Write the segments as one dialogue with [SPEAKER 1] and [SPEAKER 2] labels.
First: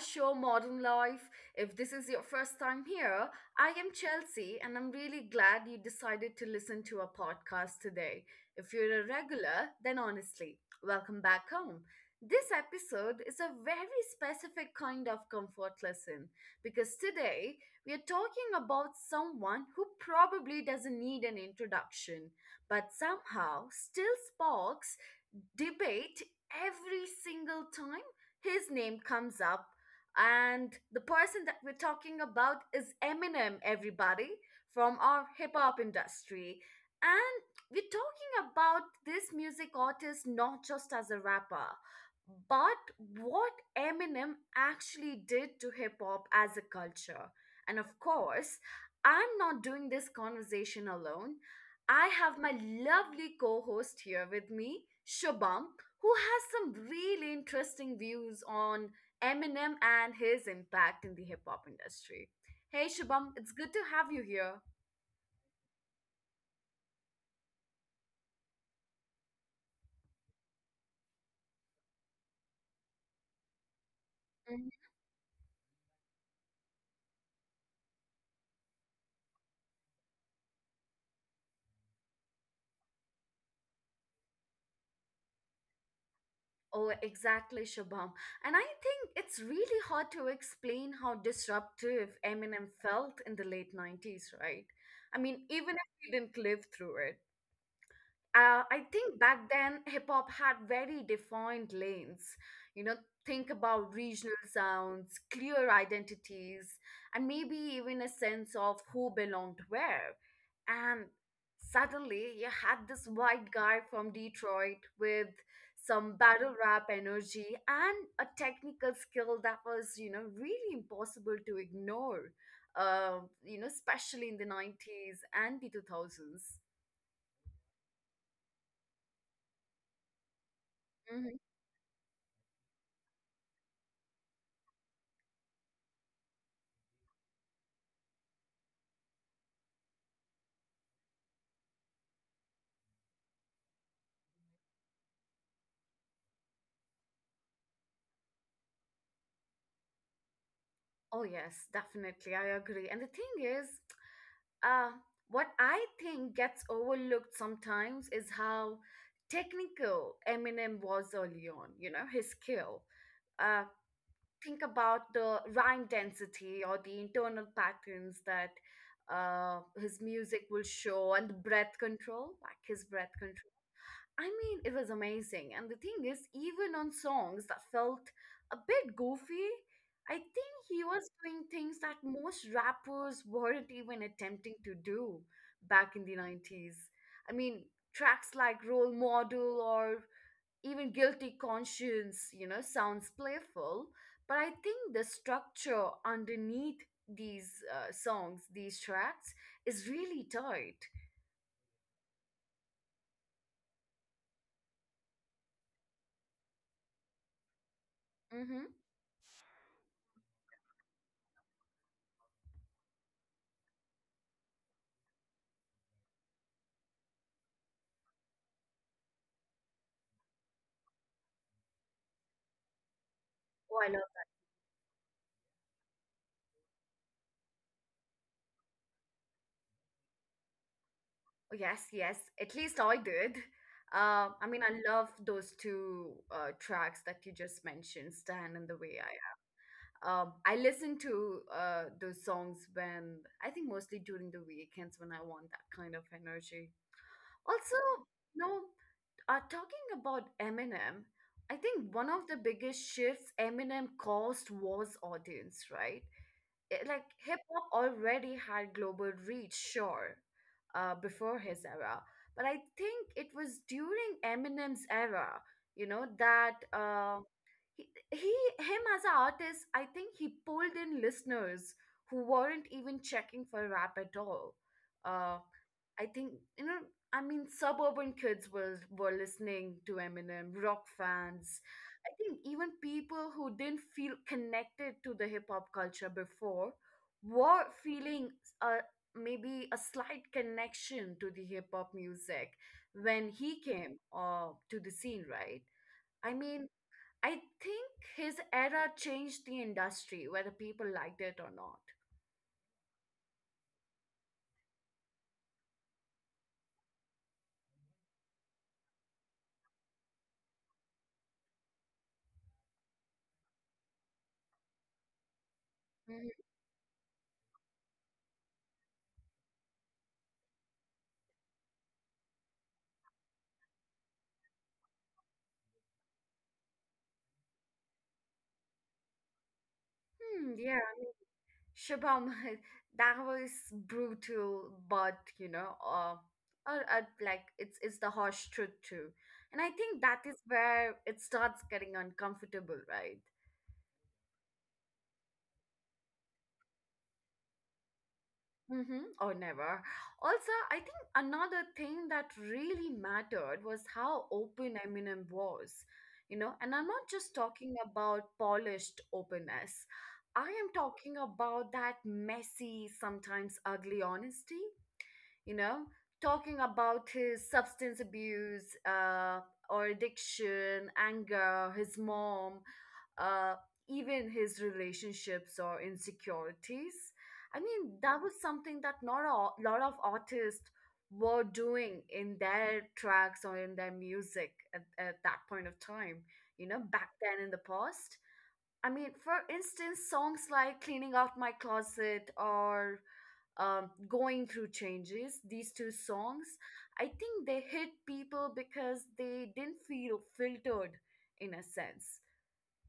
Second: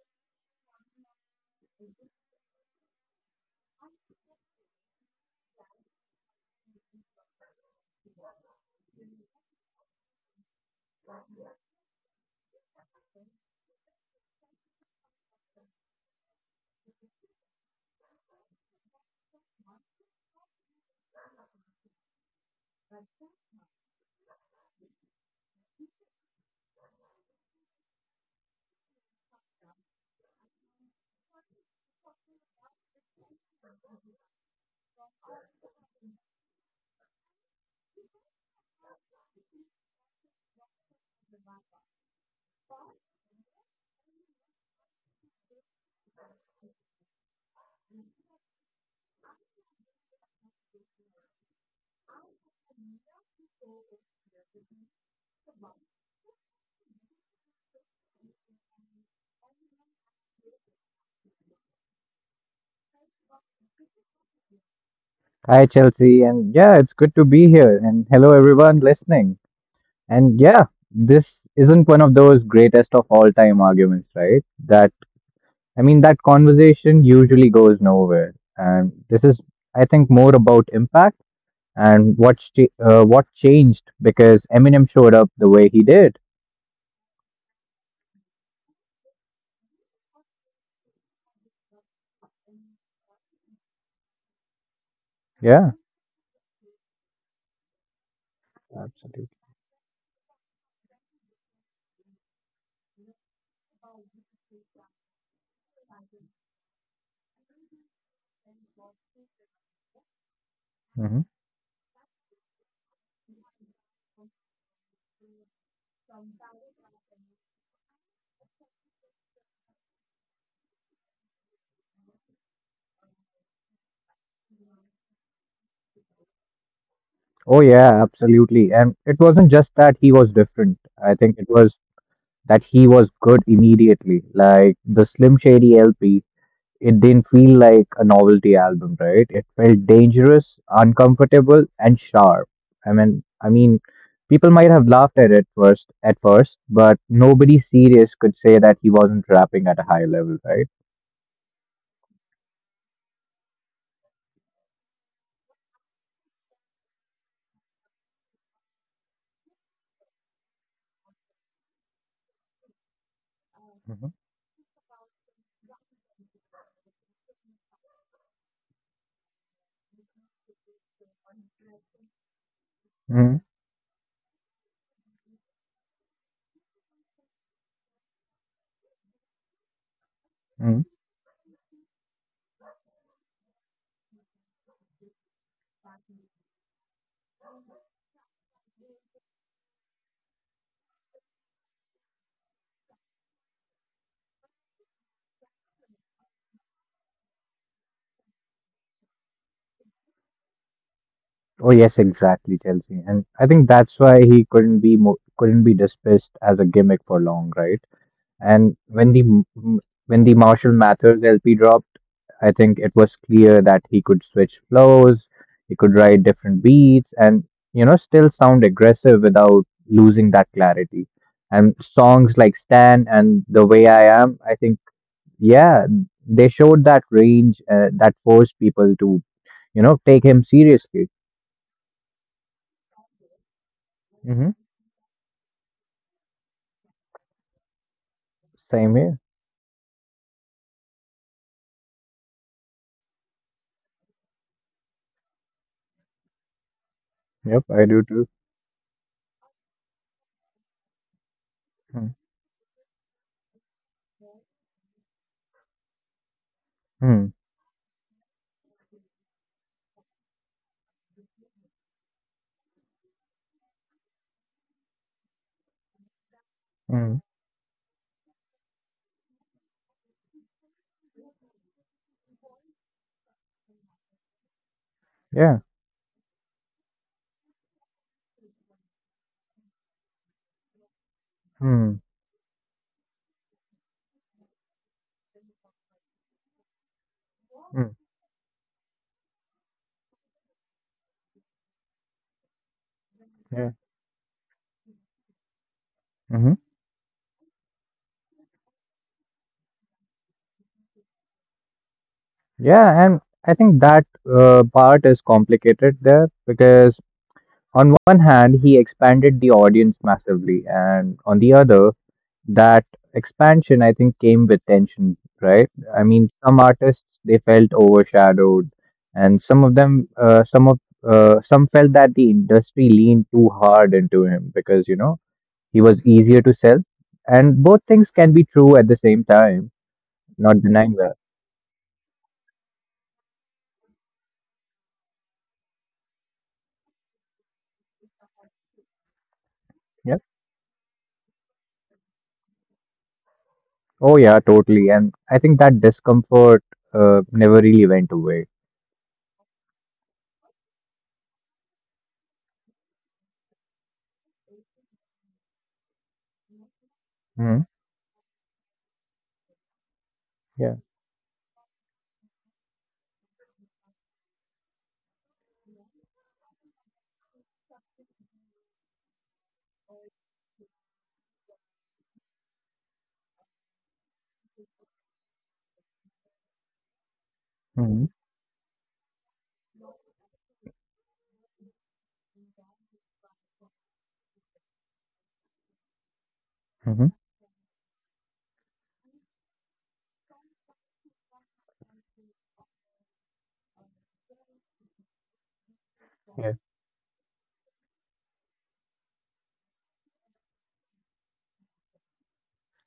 [SPEAKER 1] show, Modern Life. If this is your first time here, I am Chelsea, and I'm really glad you decided to listen to our podcast today. If you're a regular, then honestly, welcome back home. This episode is a very specific kind of comfort lesson because today we are talking about someone who probably doesn't need an introduction, but somehow still sparks debate every single time his name comes up, and the person that we're talking about is Eminem, everybody, from our hip hop industry. And we're talking about this music artist not just as a rapper, but what Eminem actually did to hip hop as a culture. And of course, I'm not doing this conversation alone. I have my lovely co host here with me, Shubham, who has some really interesting views on Eminem and his impact in the hip hop industry. Hey, Shubham, it's good to have you here.
[SPEAKER 2] Hi, Chelsea. And yeah, it's good to be here. And hello, everyone listening. And yeah, this isn't one of those greatest of all time arguments, right?
[SPEAKER 1] Mhm.
[SPEAKER 2] That conversation usually goes nowhere. And this is, I think, more about impact and what changed because Eminem showed up the way he did.
[SPEAKER 1] Oh, exactly, Shubham. And I think it's really hard to explain how disruptive Eminem felt in the late 90s, right? I mean,
[SPEAKER 2] Yeah.
[SPEAKER 1] even if we didn't live through it. I think
[SPEAKER 2] Absolutely.
[SPEAKER 1] back then hip hop had very defined lanes. You know, think about regional sounds, clear identities, and maybe even a sense of who belonged where. And
[SPEAKER 2] Hmm
[SPEAKER 1] suddenly you had this white guy from Detroit with some battle rap energy and a technical skill that was, you know, really impossible to ignore, you know, especially in the 90s and the 2000s.
[SPEAKER 2] Oh, yeah, absolutely. And it wasn't just that he was different. I think it was that he was good immediately. Like the Slim Shady LP. It didn't feel like a novelty album, right? It felt dangerous, uncomfortable, and sharp. I mean, people might have laughed at it first, but nobody serious could say that he wasn't rapping at a high level, right?
[SPEAKER 1] Oh, yes, definitely. I agree. And the thing is, uh, what I think gets overlooked sometimes is how technical Eminem was early on, you know, his skill. Uh, think about the rhyme density or the internal patterns that his music will show, and the breath control, like his breath
[SPEAKER 2] hmm
[SPEAKER 1] control. I mean, it was amazing. And the thing is, even on songs that felt a bit goofy, I think he
[SPEAKER 2] hmm
[SPEAKER 1] was doing things that most rappers weren't even attempting to do back in the 90s. I mean, tracks like Role Model or even Guilty Conscience, you know, sounds playful, but I think the structure underneath these songs, these tracks, is really tight.
[SPEAKER 2] Oh yes, exactly, Chelsea. And I think that's why he couldn't be dismissed as a gimmick for long, right?
[SPEAKER 1] Mm-hmm.
[SPEAKER 2] And when the Marshall Mathers LP dropped, I think it was clear that he could switch flows, he could write different beats, and you know still sound aggressive without losing that clarity. And songs like "Stan" and "The Way I Am," I think, yeah, they showed that range that forced people to you know take him seriously.
[SPEAKER 1] Yes, yes. At least I did. I
[SPEAKER 2] Mm-hmm.
[SPEAKER 1] mean, I love those two tracks that you just mentioned, "Stand" and "The Way
[SPEAKER 2] Same
[SPEAKER 1] I
[SPEAKER 2] here.
[SPEAKER 1] Am." I listen to those songs when I think mostly during the weekends when I want that kind of energy.
[SPEAKER 2] Yep,
[SPEAKER 1] Also,
[SPEAKER 2] I do too.
[SPEAKER 1] you know, talking about Eminem, I think one
[SPEAKER 2] Mm,
[SPEAKER 1] of the biggest shifts Eminem caused was audience, right? Like,
[SPEAKER 2] mm,
[SPEAKER 1] hip hop already had global reach, sure, before his era, but I think it was during Eminem's era, you know, that
[SPEAKER 2] mm,
[SPEAKER 1] he him as an artist, I think he pulled in listeners who weren't even checking for rap at all. Uh,
[SPEAKER 2] yeah.
[SPEAKER 1] I think you know. I mean, suburban kids was were listening to Eminem, rock fans.
[SPEAKER 2] Mm,
[SPEAKER 1] I think even people who didn't feel connected to the hip hop culture before were
[SPEAKER 2] mm,
[SPEAKER 1] feeling uh, maybe a slight connection to the hip hop music when he
[SPEAKER 2] yeah.
[SPEAKER 1] came to the scene, right? I
[SPEAKER 2] hmm
[SPEAKER 1] mean, I think his era changed the industry, whether people liked it or not.
[SPEAKER 2] Yeah, and I think that part is complicated there because on one hand he expanded the audience massively, and on the other, that expansion I think came with tension, right? I mean,
[SPEAKER 1] Mhm.
[SPEAKER 2] some artists they felt overshadowed, and some of them, some of some felt that the industry leaned too hard into him because you know he was easier to sell. And both things can be true at the same time,
[SPEAKER 1] Hmm,
[SPEAKER 2] not
[SPEAKER 1] yeah.
[SPEAKER 2] denying that.
[SPEAKER 1] Shubham, that was brutal, but you know, like, it's the harsh truth too, and I think
[SPEAKER 2] Yeah.
[SPEAKER 1] that is where it starts getting uncomfortable, right?
[SPEAKER 2] Oh, yeah, totally. And I think that discomfort never really went away.
[SPEAKER 1] Mm-hmm, or never. Also, I think another thing that really mattered was how open Eminem was, you know, and I'm not just
[SPEAKER 2] Hmm
[SPEAKER 1] talking about polished openness. I am
[SPEAKER 2] Yeah.
[SPEAKER 1] talking about that messy, sometimes ugly honesty, you know, talking about his substance abuse or addiction, anger, his mom, uh, even his relationships or insecurities. I mean,
[SPEAKER 2] hmm
[SPEAKER 1] that was something that not a lot of artists were doing in their tracks or in their music at that point of time, you know,
[SPEAKER 2] hmm
[SPEAKER 1] back then in the past. I mean, for instance, songs like Cleaning Out My Closet or Going Through Changes, these two songs,
[SPEAKER 2] Yeah.
[SPEAKER 1] I think they hit people because they didn't feel filtered in a sense.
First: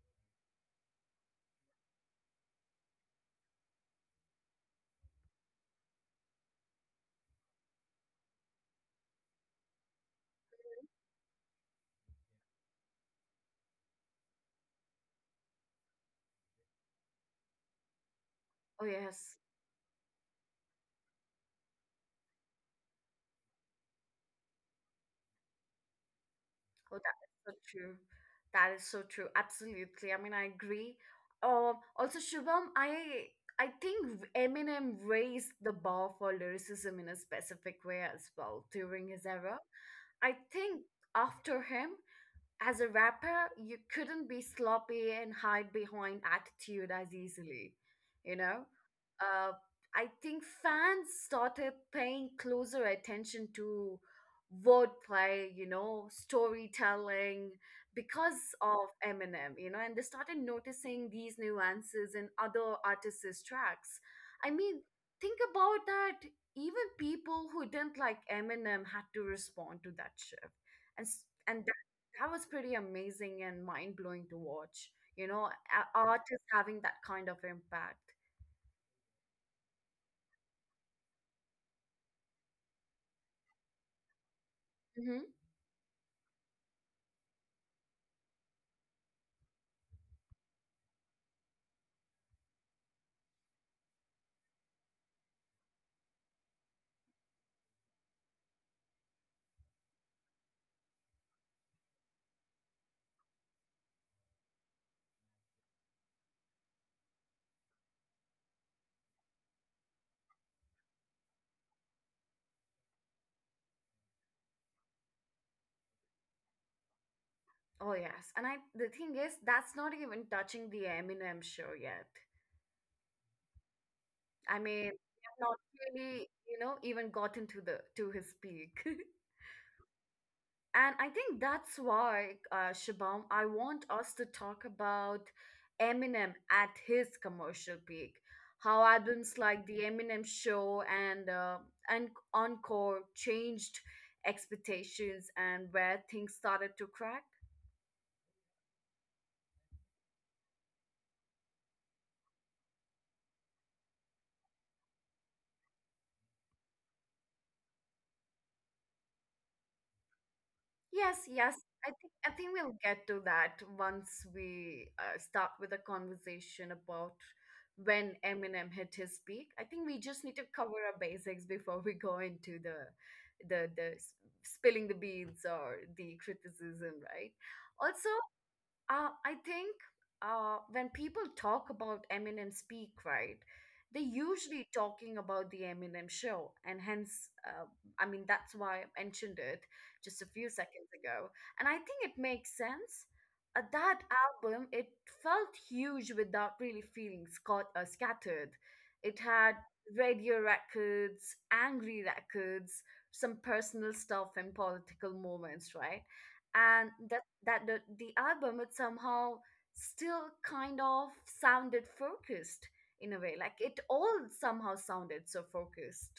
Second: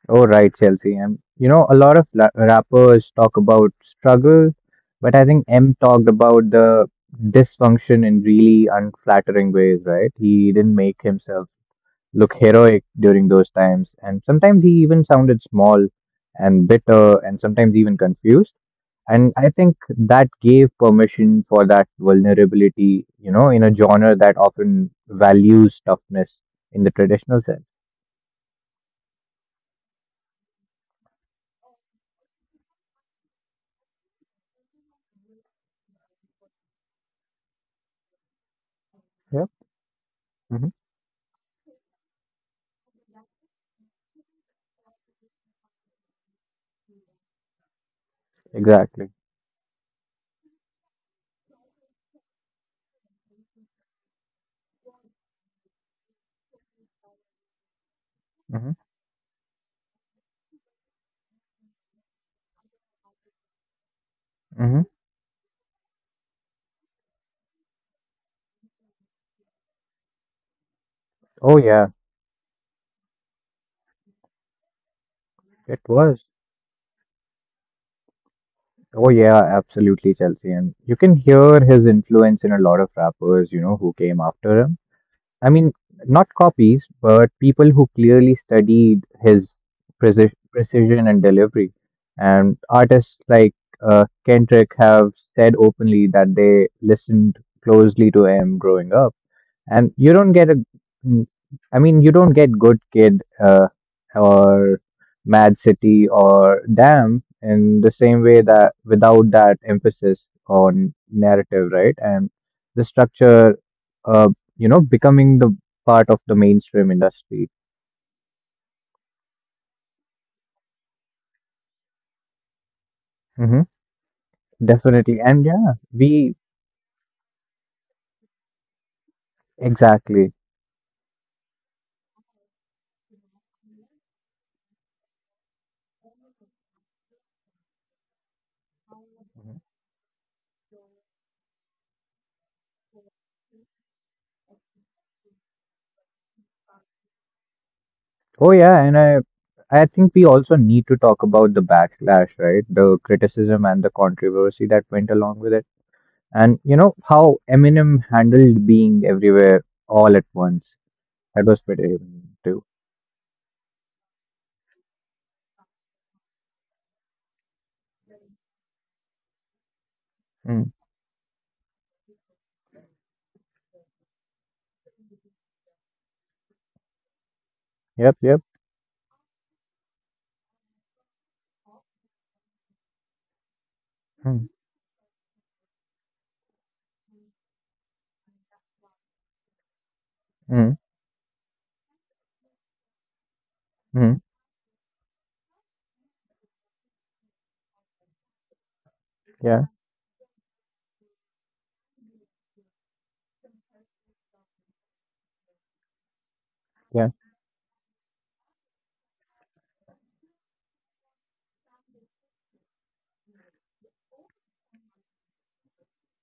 [SPEAKER 2] Oh, right, Chelsea. And, you know, a lot of la- rappers talk about struggle, but I think M talked about the dysfunction in really unflattering ways, right? He didn't make himself look heroic during those times, and sometimes he even sounded small and bitter and sometimes even confused.
[SPEAKER 1] Oh
[SPEAKER 2] And
[SPEAKER 1] yes.
[SPEAKER 2] I think that gave permission for that vulnerability, you know, in a genre that often values toughness in the
[SPEAKER 1] Oh, that is
[SPEAKER 2] traditional
[SPEAKER 1] so
[SPEAKER 2] sense.
[SPEAKER 1] true. That is so true, absolutely. I mean, I agree. Also, Shubham, I think Eminem raised the bar for lyricism in a specific way as well during his
[SPEAKER 2] Yeah,
[SPEAKER 1] era. I
[SPEAKER 2] hmm
[SPEAKER 1] think after him, as a rapper, you couldn't be sloppy and hide behind attitude as easily, you know?
[SPEAKER 2] exactly.
[SPEAKER 1] Uh, I think fans started paying closer attention to wordplay, you know, storytelling, because
[SPEAKER 2] hmm
[SPEAKER 1] of Eminem, you know, and they started noticing these nuances in other artists' tracks. I mean,
[SPEAKER 2] hmm
[SPEAKER 1] think about that. Even people who didn't like Eminem had to respond to that shift. And, s-
[SPEAKER 2] Oh,
[SPEAKER 1] and
[SPEAKER 2] yeah,
[SPEAKER 1] that was pretty amazing and mind blowing to watch. You know,
[SPEAKER 2] it was.
[SPEAKER 1] artists having that kind of impact.
[SPEAKER 2] Oh, yeah, absolutely, Chelsea. And you can hear his influence in a lot of rappers, you know, who came after him.
[SPEAKER 1] Hmm.
[SPEAKER 2] I mean, not copies, but people who clearly studied his precision and delivery. And artists like Kendrick have said openly that they listened closely to him growing up, and you don't get a, I mean, you don't get Good Kid or Mad City or Damn in the same way that without that emphasis on narrative, right, and the structure uh, you know becoming the part of the mainstream industry.
[SPEAKER 1] Oh yes, and I, the thing is, that's not even touching The Eminem Show yet.
[SPEAKER 2] Hmm
[SPEAKER 1] I mean, we
[SPEAKER 2] definitely,
[SPEAKER 1] have
[SPEAKER 2] and
[SPEAKER 1] not
[SPEAKER 2] yeah,
[SPEAKER 1] really,
[SPEAKER 2] we
[SPEAKER 1] you know, even gotten to the to his peak.
[SPEAKER 2] exactly.
[SPEAKER 1] And I think that's why, Shabam, I want us to talk about Eminem at his commercial peak. How albums
[SPEAKER 2] Mhm.
[SPEAKER 1] like The Eminem Show and Encore changed expectations, and where things started to crack.
[SPEAKER 2] Oh yeah, and I think we also need to talk about the backlash, right? The criticism and the controversy that went along with it. And you know how Eminem handled being everywhere all at once.
[SPEAKER 1] Yes,
[SPEAKER 2] That
[SPEAKER 1] yes.
[SPEAKER 2] was pretty
[SPEAKER 1] I think
[SPEAKER 2] Eminem
[SPEAKER 1] I think
[SPEAKER 2] too.
[SPEAKER 1] we'll get to that once we start with a conversation about when Eminem hit his peak. I think we just need to
[SPEAKER 2] Mm.
[SPEAKER 1] cover our basics before we go into the spilling the beans or the criticism, right? Also,
[SPEAKER 2] Yep, yep.
[SPEAKER 1] I think when people talk about Eminem Speak, right, they're
[SPEAKER 2] Mm.
[SPEAKER 1] usually talking about The Eminem Show. And hence, I mean, that's why I mentioned it just a few
[SPEAKER 2] Mm.
[SPEAKER 1] seconds ago. And I think it makes sense. That
[SPEAKER 2] Mm.
[SPEAKER 1] album, it felt huge without really feeling scattered. It had
[SPEAKER 2] Yeah,
[SPEAKER 1] radio records, angry records, some personal stuff, and political moments, right? and
[SPEAKER 2] yeah,
[SPEAKER 1] that that the, the album, it somehow still kind of sounded focused in a way, like it all somehow sounded so focused.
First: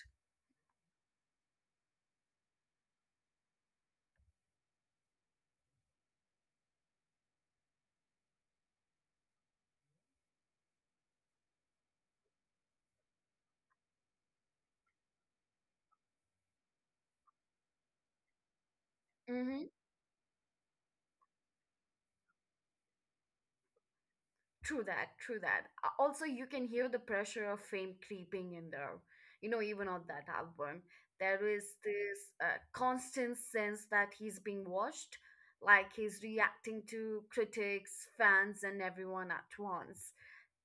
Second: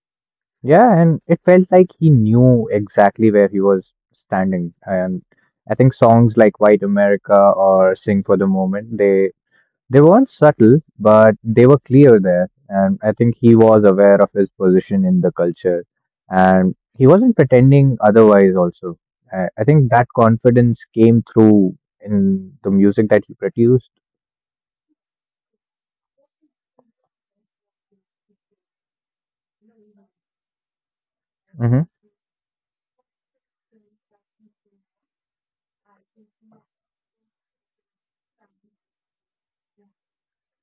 [SPEAKER 2] yeah. And it felt like he knew exactly where he was standing. And I think songs like "White America" or "Sing for the Moment," they weren't subtle, but they were clear there. And I think he was aware of his position in the culture. And he wasn't pretending otherwise, also. I,
[SPEAKER 1] Mm-hmm.
[SPEAKER 2] I think that confidence came through in the music that he produced.
[SPEAKER 1] True that, true that. Also, you can hear the pressure of fame creeping in there, you know, even on that album. There is
[SPEAKER 2] Hmm
[SPEAKER 1] this constant sense that he's being watched, like he's reacting to critics, fans, and everyone at once.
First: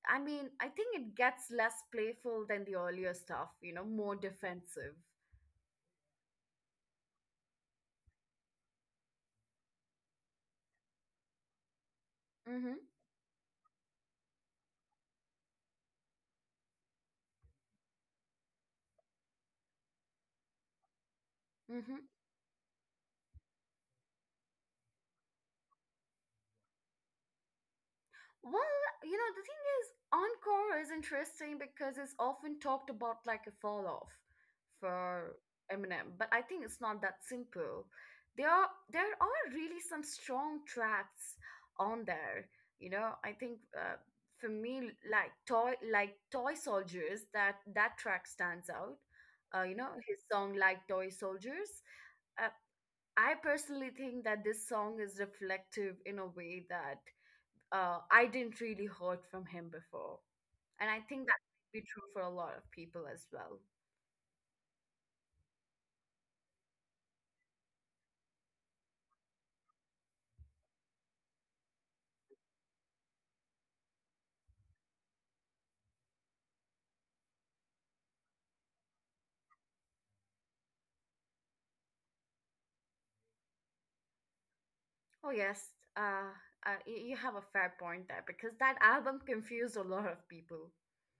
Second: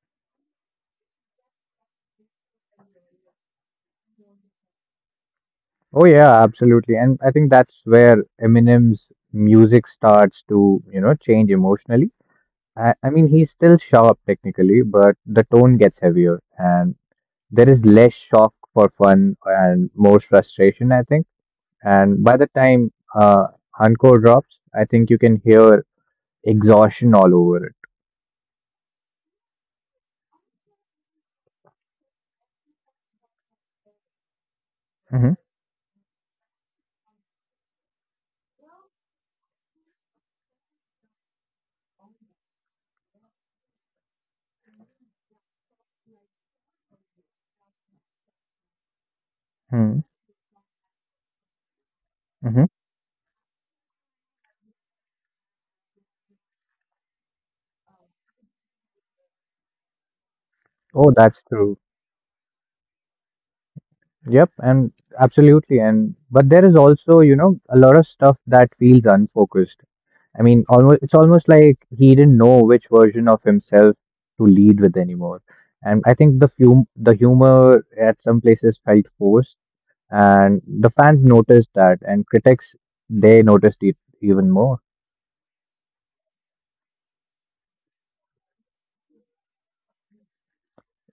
[SPEAKER 1] I mean, I think it gets less playful than the earlier stuff, you know, more defensive.
[SPEAKER 2] Oh, yeah, absolutely. And I think that's where Eminem's music starts to, you know, change emotionally.
[SPEAKER 1] Mm-hmm.
[SPEAKER 2] I mean, he's still sharp technically, but the tone gets heavier and there is less shock for fun and more frustration, I think.
[SPEAKER 1] Mm-hmm.
[SPEAKER 2] And by the time Encore drops, I think you can hear exhaustion all over it.
[SPEAKER 1] Well, you know, the thing is, Encore is interesting because it's often talked about like a fall off
[SPEAKER 2] Mm-hmm.
[SPEAKER 1] for Eminem, but I think it's not that simple. There are really some strong tracks on there. You know, I think for me, like Toy Soldiers, that track stands out. You know, his song like Toy Soldiers. Uh,
[SPEAKER 2] Mm-hmm.
[SPEAKER 1] I personally think that this song is reflective in a way that I didn't really heard from him before. And I
[SPEAKER 2] Oh,
[SPEAKER 1] think that
[SPEAKER 2] that's
[SPEAKER 1] would
[SPEAKER 2] true.
[SPEAKER 1] be true for a lot of people as well.
[SPEAKER 2] Yep, and absolutely. And but there is also, you know, a lot of stuff that feels unfocused. I mean, almost it's almost like he didn't know which version of himself to lead with anymore. And I think the humor at some places felt forced, and the fans noticed that, and critics they noticed it even more.
[SPEAKER 1] Oh, yes. Uh, you have a fair point there because that album confused a lot of people.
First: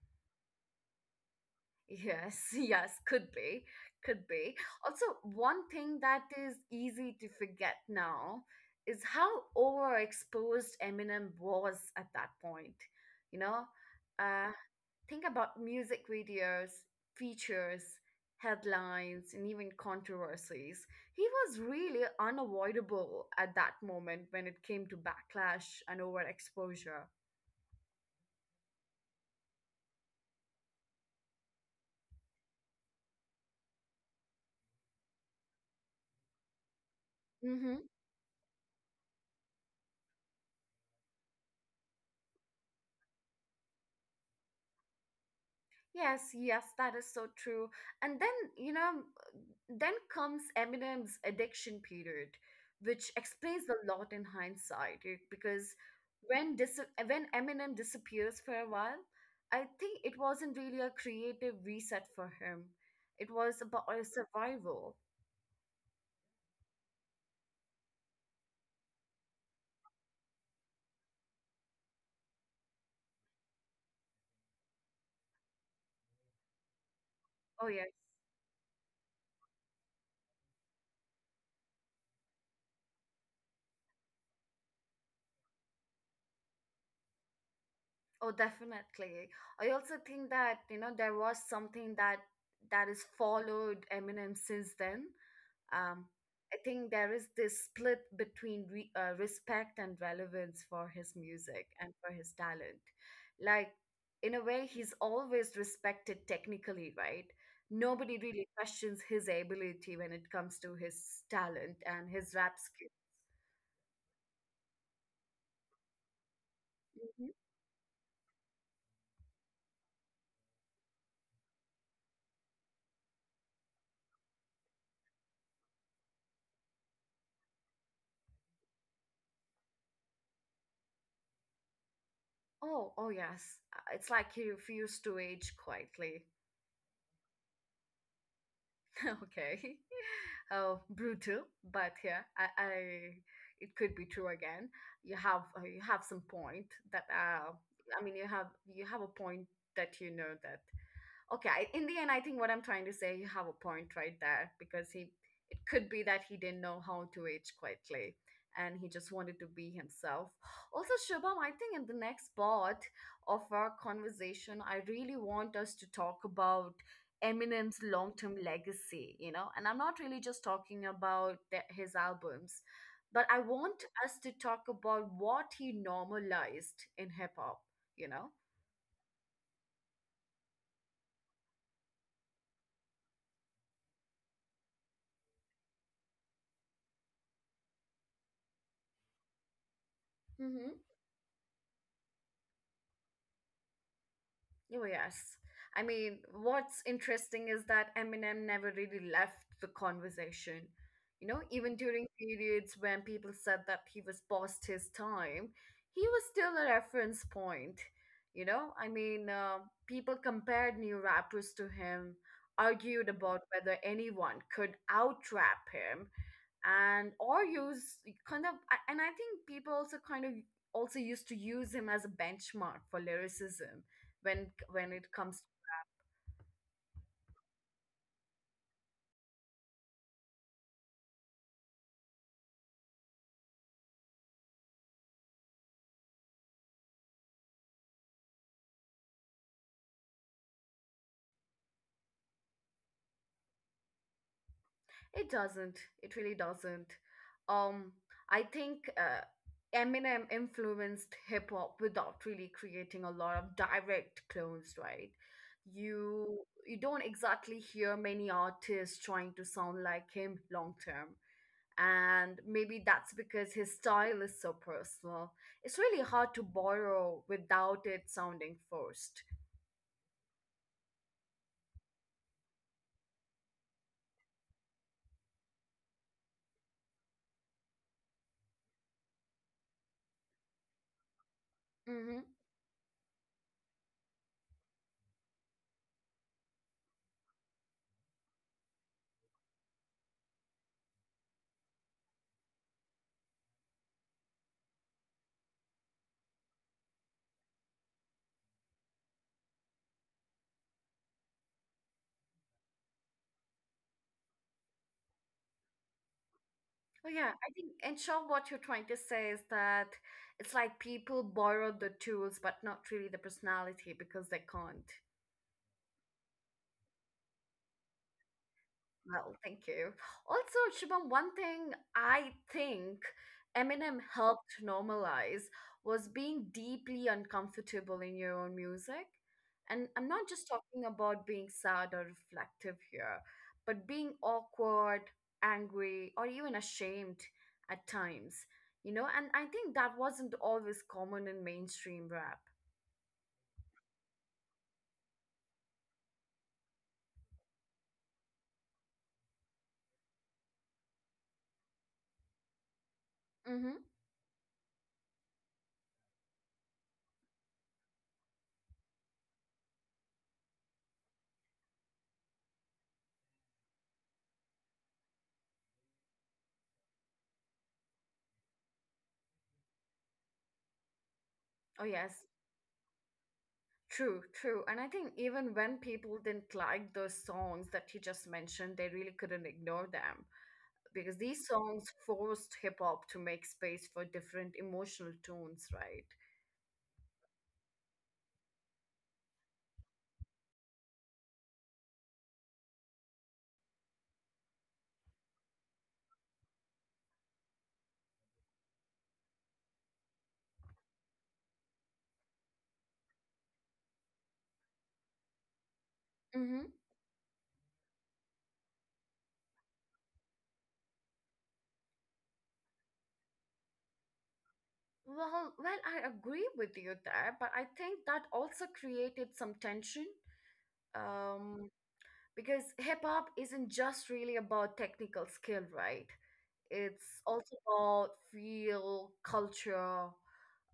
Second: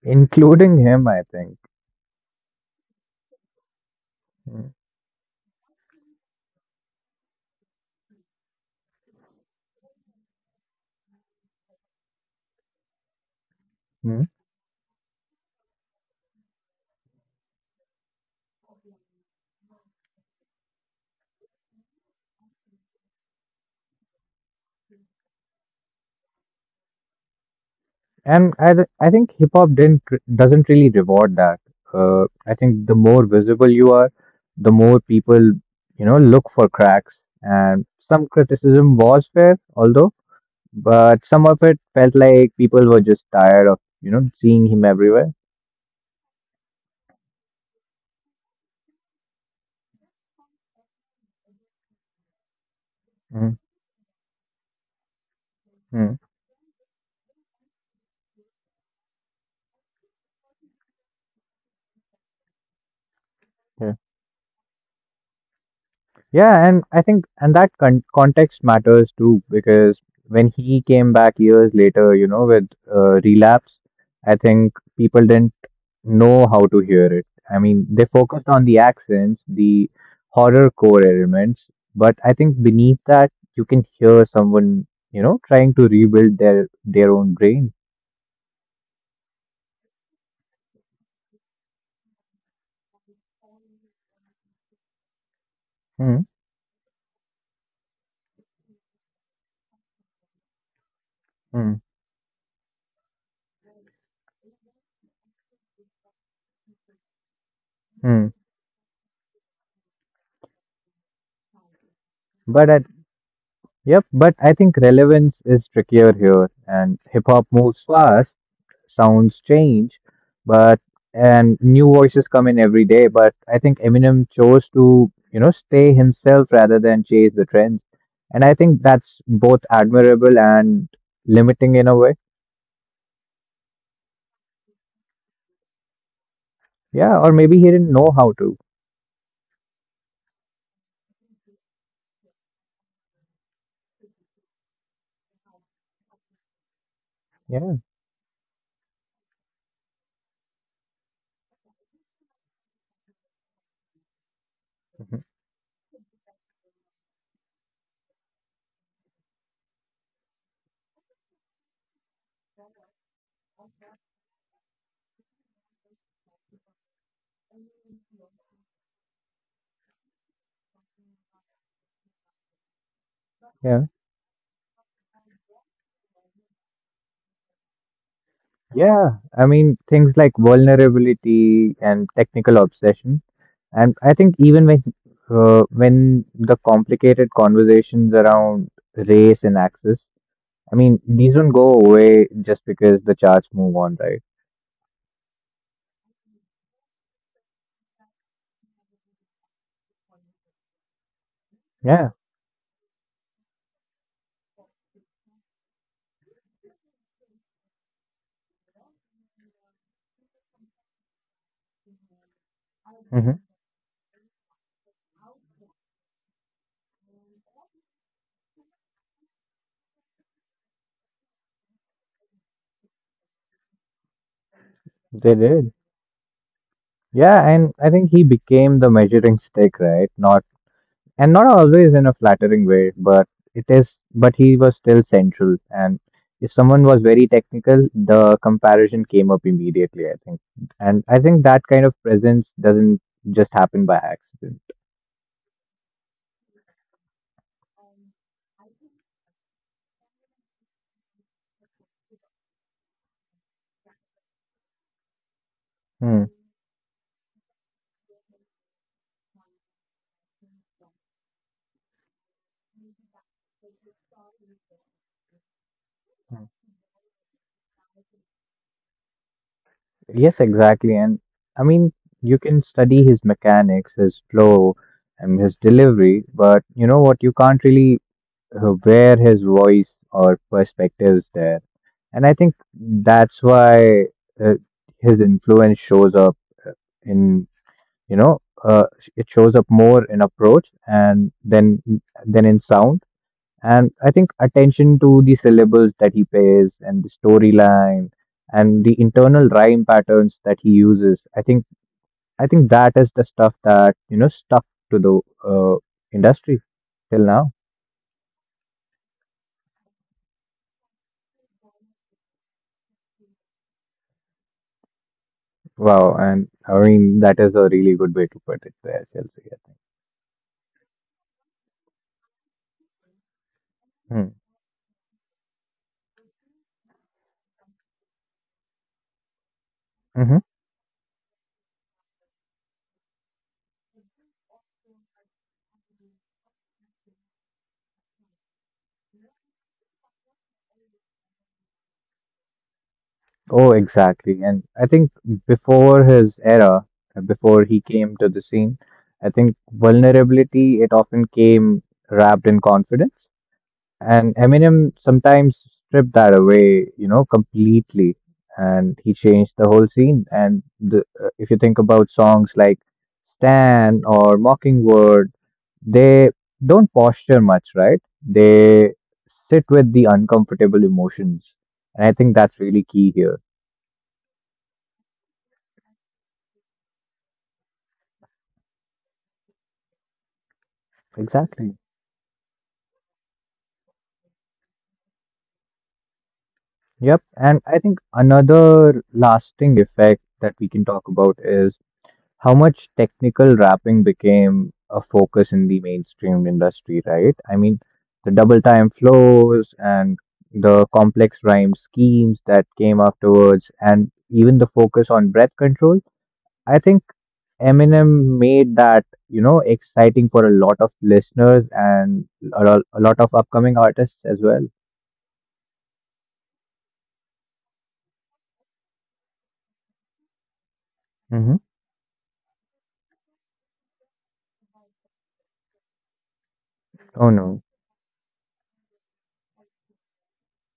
[SPEAKER 2] Including him, I think.
[SPEAKER 1] Yes, yes, could be, could be. Also, one thing that is easy to forget now is how overexposed Eminem was at that point. You know,
[SPEAKER 2] Mhm.
[SPEAKER 1] uh, think about music videos, features, headlines, and even controversies. He was really unavoidable at that moment when it came to backlash and overexposure.
[SPEAKER 2] And I think hip hop didn't re- doesn't really reward that. I think the more visible you are, the more people you know look for cracks. And some criticism was fair, although, but some of it felt like people were just tired of you know seeing him everywhere.
[SPEAKER 1] Yes, yes, that is so true. And then, you know, then comes Eminem's addiction period, which explains a lot in hindsight, eh, because
[SPEAKER 2] Mm-hmm.
[SPEAKER 1] when dis- when Eminem disappears for a while, I think it wasn't really a creative reset for him. It was about
[SPEAKER 2] Yeah.
[SPEAKER 1] a survival.
[SPEAKER 2] Yeah, and I think and that context matters too because when he came back years later, you know, with Relapse, I think people didn't know how to hear it. I
[SPEAKER 1] Oh yes.
[SPEAKER 2] mean, they focused on the accents, the horror core elements, but I think beneath that, you can hear someone, you know, trying to rebuild their own brain.
[SPEAKER 1] Oh, definitely. I also think that, you know, there was something that is followed Eminem since then. Um,
[SPEAKER 2] Hmm,
[SPEAKER 1] I think there is this split between respect and relevance for his music
[SPEAKER 2] hmm,
[SPEAKER 1] and for his talent. Like, in a way, he's always respected technically, right? Nobody
[SPEAKER 2] hmm.
[SPEAKER 1] really questions his ability when it comes to his talent and his rap
[SPEAKER 2] But I,
[SPEAKER 1] skill.
[SPEAKER 2] yep, but I think relevance is trickier here, and hip
[SPEAKER 1] Mhm.
[SPEAKER 2] hop moves fast, sounds change, but and new voices come in every day. But I think Eminem chose to, you know, stay himself rather than chase the trends, and I think that's both admirable and limiting in a way.
[SPEAKER 1] Oh, oh yes. It's like he refused to age quietly.
[SPEAKER 2] Yeah, or maybe he didn't know how to.
[SPEAKER 1] Okay. Oh, brutal, but yeah, I, it could be true again. You have some point that
[SPEAKER 2] Yeah,
[SPEAKER 1] I mean, you have a point that you know that okay, in the end, I think what I'm trying to say, you have a point right there because he,
[SPEAKER 2] mhm.
[SPEAKER 1] it could be that he didn't know how to age quietly and he just wanted to be himself. Also, Shubham, I think in the next part of our conversation, I really want us to talk about Eminem's long-term legacy, you know. And I'm not really just talking about his albums, but I want
[SPEAKER 2] Yeah.
[SPEAKER 1] us to talk about what he normalized in hip-hop, you know.
[SPEAKER 2] Yeah, I mean, things like vulnerability and technical obsession. And I think even when the complicated conversations around race and access, I mean, these don't go away just because the charts move on, right?
[SPEAKER 1] Oh, yes. I mean, what's interesting is that Eminem never really left the conversation. You know, even
[SPEAKER 2] Yeah,
[SPEAKER 1] during periods when people said that he was past his time, he was still a reference point. You know, I mean, uh, people compared new rappers to him, argued
[SPEAKER 2] hmm
[SPEAKER 1] about whether anyone could out rap him, and or use kind of a- and I think people also kind of also used to use him as a benchmark for lyricism when it
[SPEAKER 2] they
[SPEAKER 1] comes
[SPEAKER 2] did. Yeah, and I think he became the measuring stick, right? Not always in a flattering way, but it is. But he was still central, and if someone was very technical, the comparison came up immediately. I think, and I think that kind of presence doesn't just happen by accident.
[SPEAKER 1] it doesn't it really doesn't um I think Eminem influenced hip hop without really creating a lot of direct clones, right?
[SPEAKER 2] Hmm.
[SPEAKER 1] You you don't exactly hear many artists trying to sound like him long term, and maybe that's because his style is so personal. It's really hard to borrow without it sounding forced.
[SPEAKER 2] Yes, exactly. And I mean, you can study his mechanics, his flow, and his delivery, but you know what? You can't really where his voice or perspectives there. And
[SPEAKER 1] Mm-hmm.
[SPEAKER 2] I think that's why uh, his influence shows up in you know uh, it shows up more in approach and then in sound. And I think attention to the syllables that he pays, and the storyline and the internal rhyme patterns that he uses, I think, that is the stuff that you know stuck to the uh, industry
[SPEAKER 1] Oh
[SPEAKER 2] till
[SPEAKER 1] yeah,
[SPEAKER 2] now.
[SPEAKER 1] I think in short, what you're trying to say is that it's like people borrow the tools, but not really the personality because they can't.
[SPEAKER 2] Wow, and I mean that is a really good way to put it there, Chelsea.
[SPEAKER 1] Well, thank you. Also, Shubham, one thing I think Eminem
[SPEAKER 2] Hmm.
[SPEAKER 1] helped normalize was being deeply uncomfortable in your own music. And I'm not
[SPEAKER 2] hmm
[SPEAKER 1] just talking about being sad or reflective here, but being awkward, angry, or even ashamed at times, you know? And I think that wasn't always common in mainstream rap.
[SPEAKER 2] Oh, exactly. And I think before his era, before he came to the scene, I think vulnerability it often came wrapped in confidence.
[SPEAKER 1] Mm-hmm.
[SPEAKER 2] And Eminem sometimes stripped that away, you know, completely. And he changed the whole scene. And if you think about songs like "Stan" or "Mockingbird," they don't posture much, right? They sit with the uncomfortable emotions.
[SPEAKER 1] Oh,
[SPEAKER 2] And I
[SPEAKER 1] yes.
[SPEAKER 2] think that's really key here.
[SPEAKER 1] True, true. And I think even when people didn't like those songs that he just mentioned, they really couldn't ignore them because these
[SPEAKER 2] Exactly.
[SPEAKER 1] songs forced hip hop to make space for different emotional tones, right?
[SPEAKER 2] Yep. And I think another lasting effect that we can talk about is how much technical rapping became a focus in the mainstream industry, right? I mean, the double time flows and the complex rhyme schemes that came afterwards, and even the focus on breath control.
[SPEAKER 1] Mm-hmm.
[SPEAKER 2] I think Eminem made that, you know, exciting for a lot of listeners and a lot of upcoming artists as well.
[SPEAKER 1] Well, well, I agree with you there, but I think that also created some tension,
[SPEAKER 2] Mm-hmm.
[SPEAKER 1] um, because hip hop isn't just really about technical skill, right? It's
[SPEAKER 2] Oh
[SPEAKER 1] also
[SPEAKER 2] no.
[SPEAKER 1] about feel, culture,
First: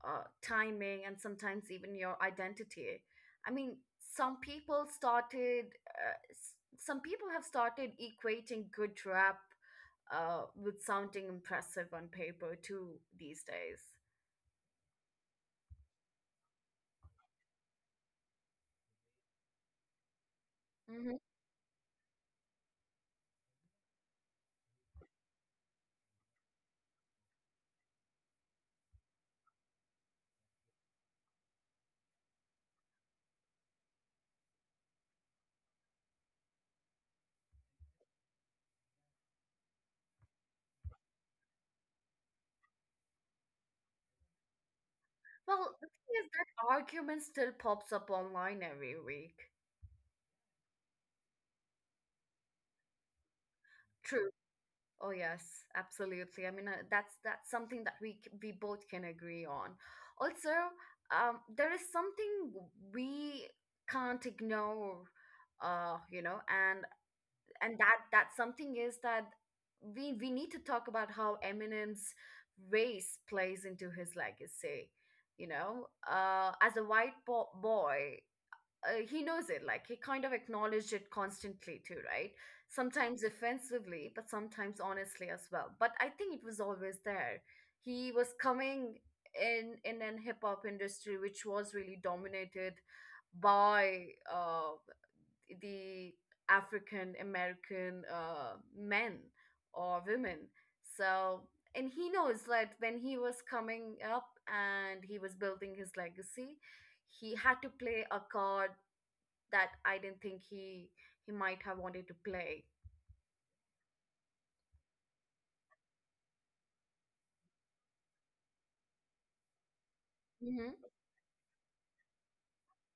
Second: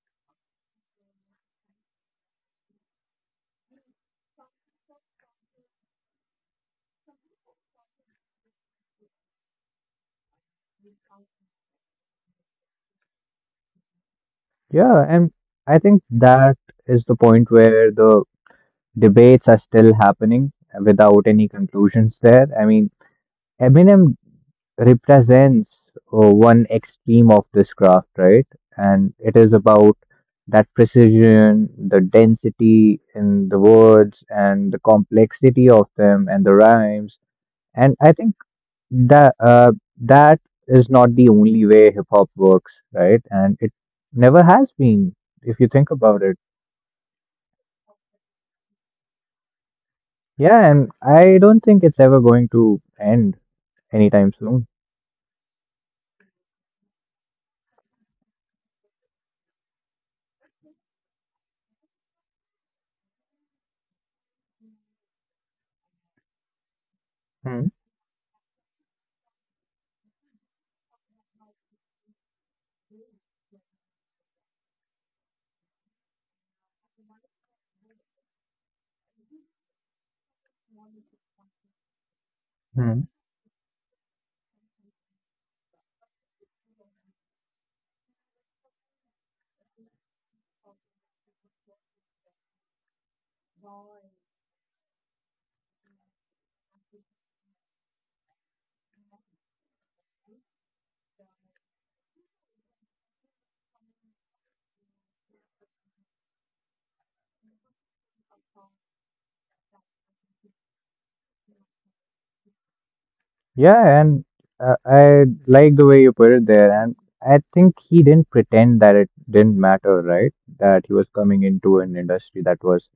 [SPEAKER 1] timing, and sometimes even your identity. I mean, some people started, some people have started equating good rap with sounding impressive on paper too these days.
[SPEAKER 2] Yeah, and I think that is the point where the debates are still happening
[SPEAKER 1] Hmm.
[SPEAKER 2] without any conclusions there. I mean, Eminem represents one extreme of this craft, right? And it is about that precision, the density in the words, and the complexity of them, and the rhymes. And I think that uh, that is not the only way hip hop works, right? And it never has been, if you
[SPEAKER 1] Well,
[SPEAKER 2] think
[SPEAKER 1] the
[SPEAKER 2] about
[SPEAKER 1] thing is
[SPEAKER 2] it.
[SPEAKER 1] that argument still pops up online every week.
[SPEAKER 2] Yeah, and I don't think it's ever going to end
[SPEAKER 1] True.
[SPEAKER 2] anytime soon.
[SPEAKER 1] Oh yes, absolutely. I mean, that's something that we both can agree on. Also, there is something we can't ignore, you know, and that something is that we need to talk about how Eminem's race plays into his legacy. You know, as a white boy, he knows it, like he kind of acknowledged it constantly too, right?
[SPEAKER 2] Mm-hmm.
[SPEAKER 1] Sometimes offensively, but sometimes honestly as well, but I think it was always there. He was coming in an hip hop industry which was really dominated by uh, the African American men or women. So, and he knows that when he was coming up and he was building his legacy, he had to play a card that I didn't think he might have wanted to play.
[SPEAKER 2] Yeah, and I like the way you put it there. And I think he didn't pretend that it didn't matter, right?
[SPEAKER 1] Hmm.
[SPEAKER 2] That he was coming into an industry that was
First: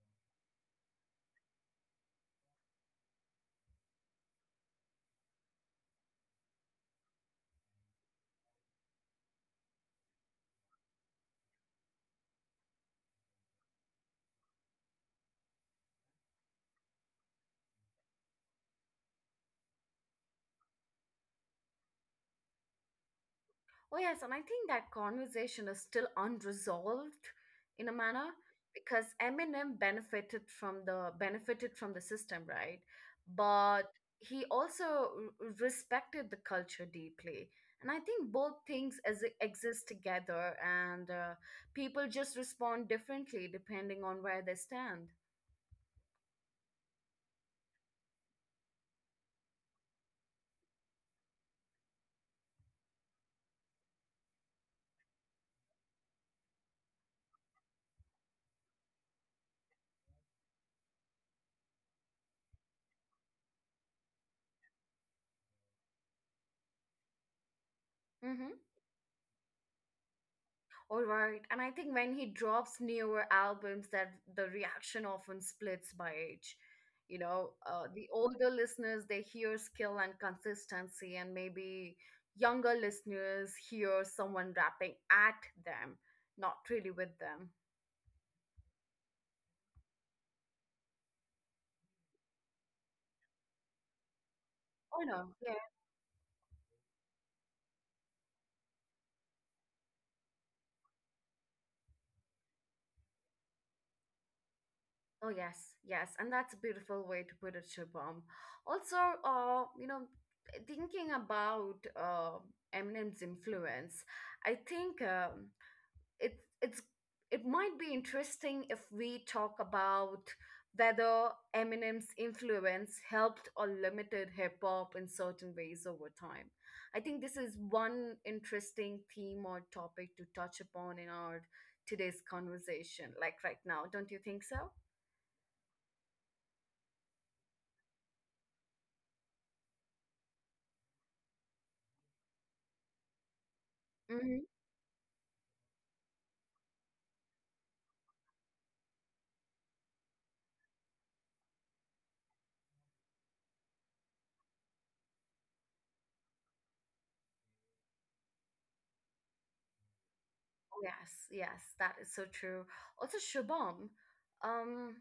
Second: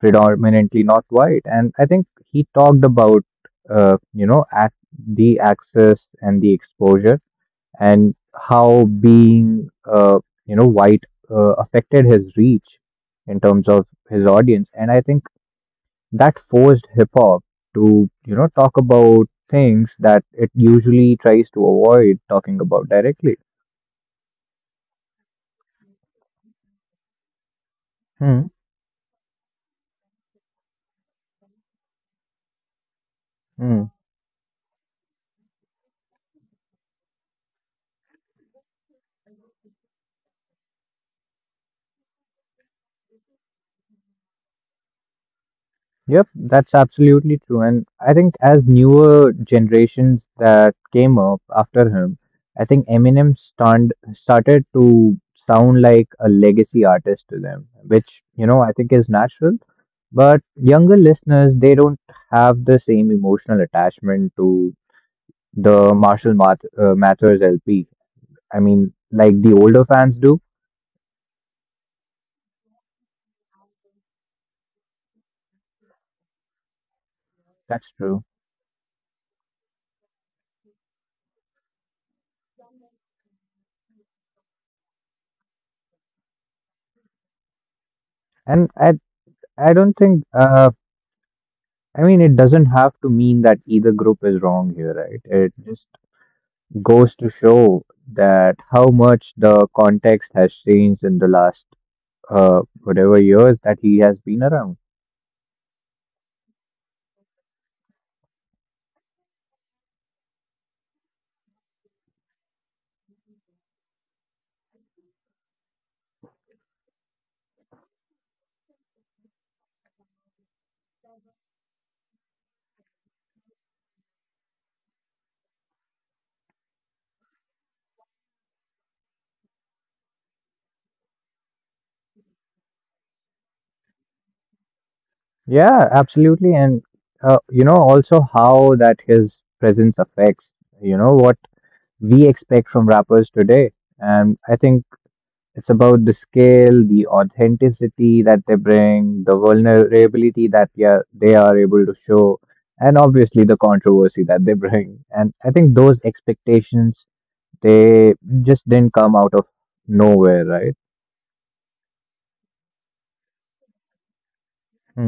[SPEAKER 2] predominantly not white. And I think he talked about, you know, ac the access and the exposure and how being, you know, white affected his reach in terms of his audience. And I think that forced hip hop to, you know, talk about things that it usually tries to avoid talking about directly.
[SPEAKER 1] Oh yes, and I think that conversation is still unresolved in a manner
[SPEAKER 2] Hmm.
[SPEAKER 1] because Eminem benefited from the system, right?
[SPEAKER 2] Hmm.
[SPEAKER 1] But he also respected the culture deeply. And I think both things as exist together, and people just respond differently depending on where they stand.
[SPEAKER 2] Yep, that's absolutely true. And I think as newer generations that came up after him, I think Eminem stunned, started to sound like a legacy artist to them, which, you know, I think is natural. But younger listeners, they don't have the same emotional attachment to the Mathers LP. I mean, like the older fans do.
[SPEAKER 1] All right. And I think when he drops newer albums that the reaction often splits by age. You know,
[SPEAKER 2] That's
[SPEAKER 1] the
[SPEAKER 2] true.
[SPEAKER 1] older listeners, they hear skill and consistency, and maybe younger listeners hear someone rapping at them, not really with them.
[SPEAKER 2] And I don't think I mean it doesn't have to mean that either group is wrong here,
[SPEAKER 1] Oh
[SPEAKER 2] right?
[SPEAKER 1] no,
[SPEAKER 2] It
[SPEAKER 1] yeah.
[SPEAKER 2] just goes to show that how much the context has changed in the last whatever years that he has been around.
[SPEAKER 1] Oh yes, yes. And that's a beautiful way to put it, Shubham. Also, you know, thinking about Eminem's influence, I think it's it's it might be interesting if we talk about whether Eminem's influence helped or limited hip hop in certain ways over time. I think this is one interesting theme or topic to touch upon in our today's conversation, like right now. Don't you think so?
[SPEAKER 2] Yeah, absolutely. And you know, also how that his presence affects, you know, what we expect from rappers today. And
[SPEAKER 1] Mm-hmm.
[SPEAKER 2] I think it's about the scale, the authenticity that they bring, the vulnerability that they are able to show, and obviously the controversy that they bring. And I think those expectations, they just didn't come out of nowhere, right?
[SPEAKER 1] Yes, yes, that is so true. Also, Shubham, um,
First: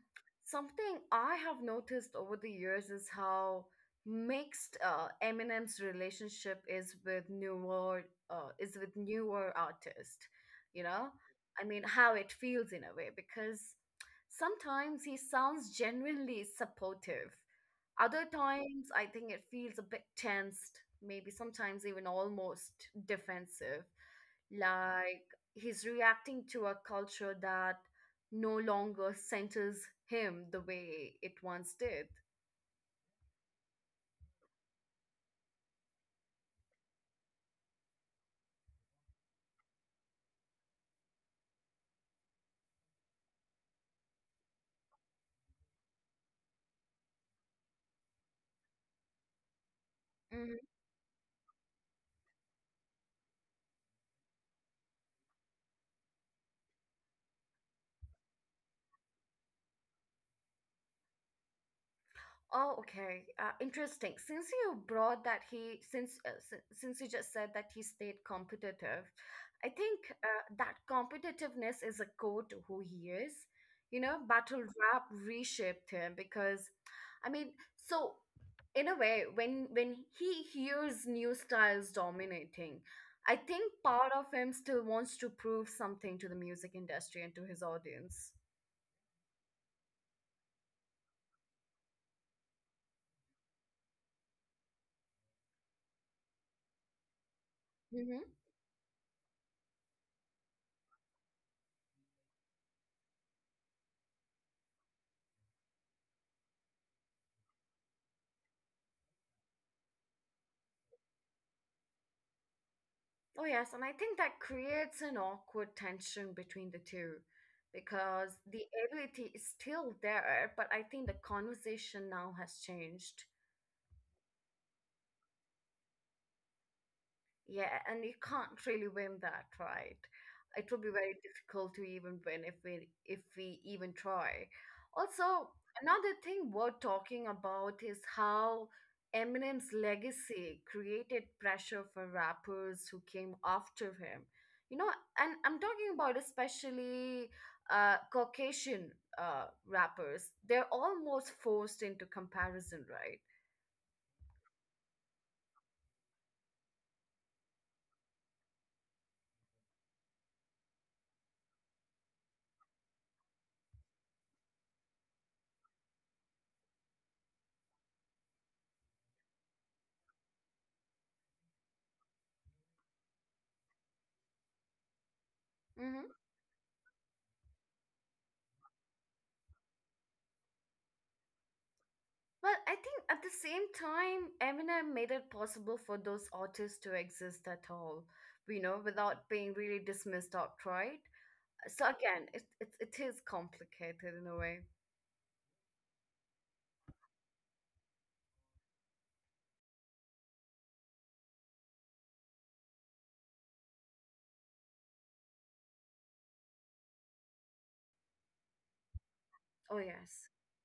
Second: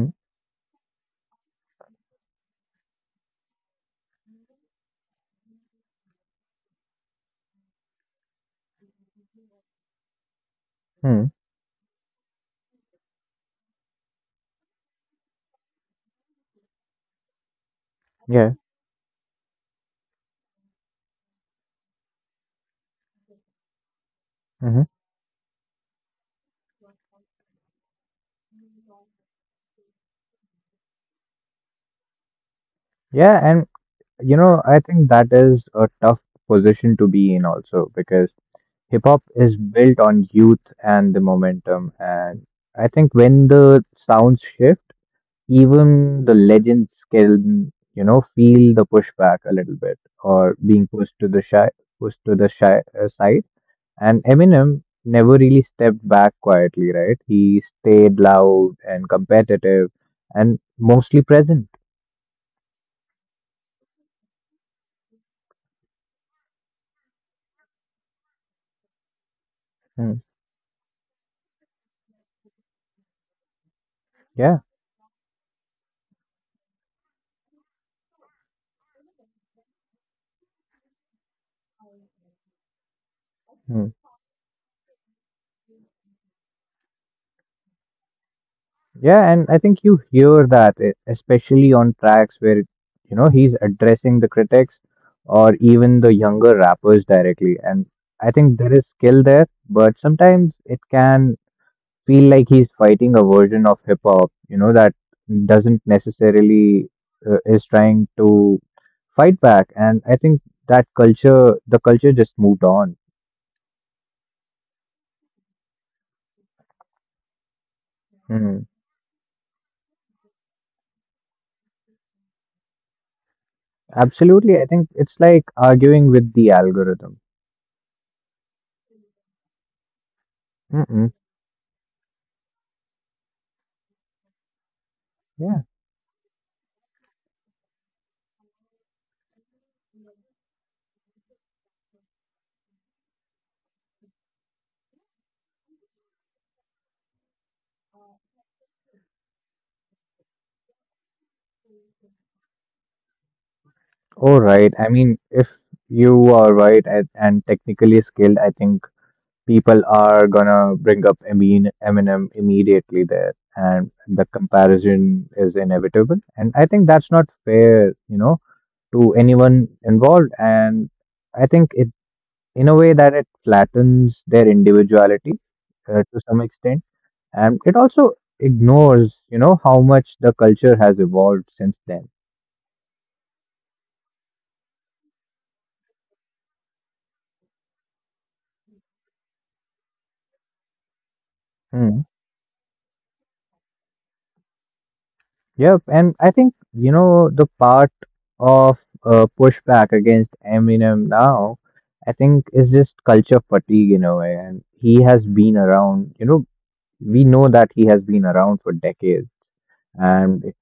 [SPEAKER 1] something I have noticed over the years is how mixed Eminem's relationship is with newer artists. You know,
[SPEAKER 2] Mm-hmm.
[SPEAKER 1] I mean, how it feels in a way because sometimes he sounds genuinely supportive, other
[SPEAKER 2] Yeah.
[SPEAKER 1] times, I think it feels a bit tensed, maybe sometimes even almost defensive.
[SPEAKER 2] Hmm.
[SPEAKER 1] Like he's reacting to a culture that no longer centers him the way it once did.
[SPEAKER 2] Yeah. And, you know, I think that is a tough position to be in also because hip hop is built on youth and the momentum. And I think when the sounds shift, even the legends can, you know, feel the pushback a little bit or
[SPEAKER 1] Mm-hmm.
[SPEAKER 2] being pushed to the shy, pushed to the shy, side. And Eminem never really stepped back quietly, right? He stayed loud and competitive and mostly present.
[SPEAKER 1] Oh, okay. Interesting. Since you brought that since you just said that he stayed competitive, I think
[SPEAKER 2] Hmm.
[SPEAKER 1] that competitiveness is a core to who he is. You know, battle
[SPEAKER 2] Yeah.
[SPEAKER 1] rap reshaped him because, I mean, so in a way, when he hears new styles dominating, I think
[SPEAKER 2] Hmm.
[SPEAKER 1] part of him still wants to prove something to the music industry and to his audience.
[SPEAKER 2] Yeah, and I think you hear that, especially on tracks where, you know, he's addressing the critics or even the younger rappers directly. And I
[SPEAKER 1] Mm-hmm.
[SPEAKER 2] think there is skill there, but sometimes it can feel like he's fighting a version of hip hop, you know, that doesn't necessarily is trying to fight back. And I think that culture, the culture just moved on.
[SPEAKER 1] Oh, yes. And I think that creates an awkward tension between the two because
[SPEAKER 2] Hmm.
[SPEAKER 1] the ability is still there, but I think the conversation now has changed.
[SPEAKER 2] Absolutely. I think it's like arguing with the algorithm.
[SPEAKER 1] Yeah, and you can't really win that, right? It will be
[SPEAKER 2] Mm-mm.
[SPEAKER 1] very difficult to even win if we even try. Also, another thing worth talking about is how Eminem's legacy created pressure for rappers who came after him. You know, and I'm talking about especially Caucasian rappers. They're almost forced into comparison, right?
[SPEAKER 2] Oh, right. I mean, if you are right at, and technically skilled, I think people are gonna bring up Eminem immediately there, and the comparison is inevitable. And I think that's not fair, you know, to anyone involved. And I think it, in a way, that it flattens their individuality
[SPEAKER 1] Mm-hmm.
[SPEAKER 2] to some extent, and it also ignores, you know, how much the culture has evolved since then.
[SPEAKER 1] Well, I think at the same time, Eminem made it possible for those artists to exist at all, you know, without being really dismissed outright. So
[SPEAKER 2] Hmm.
[SPEAKER 1] again, it is complicated in a way.
[SPEAKER 2] Yep, and I think you know the part of pushback against Eminem now, I think is just culture fatigue in a way, and he has been around. You know, we know that he has been around for decades,
[SPEAKER 1] Oh yes.
[SPEAKER 2] and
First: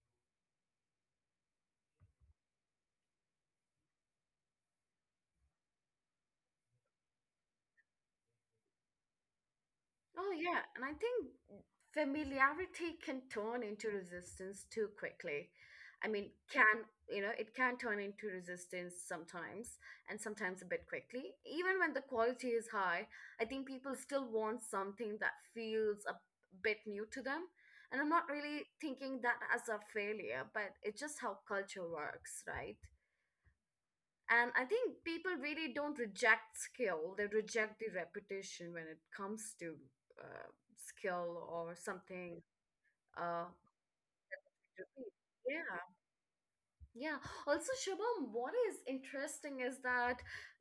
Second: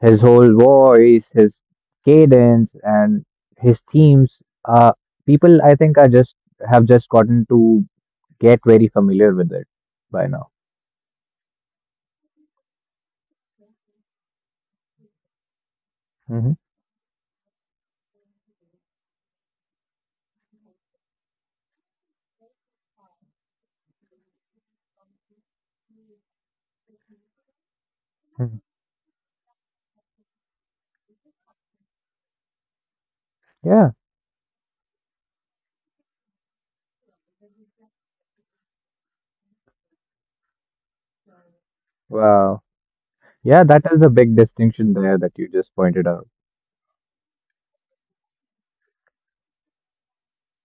[SPEAKER 2] his whole voice, his cadence, and his themes, uh, people I think are just have just gotten to get very familiar with it by
[SPEAKER 1] Oh,
[SPEAKER 2] now.
[SPEAKER 1] yeah. And I think familiarity can turn into resistance too quickly. I mean,
[SPEAKER 2] Hmm.
[SPEAKER 1] can, you know, it can turn into resistance sometimes and sometimes a bit quickly. Even when the quality is high, I think people still want something that feels a bit new to them. And I'm not really thinking that as a failure, but it's just how culture works, right?
[SPEAKER 2] Yeah.
[SPEAKER 1] And I think people really don't reject skill, they reject the reputation when it comes to uh, skill or something.
[SPEAKER 2] Wow.
[SPEAKER 1] Uh,
[SPEAKER 2] Yeah, that is the big distinction there that you just
[SPEAKER 1] yeah,
[SPEAKER 2] pointed out.
[SPEAKER 1] yeah. Also, Shabam, what is interesting is that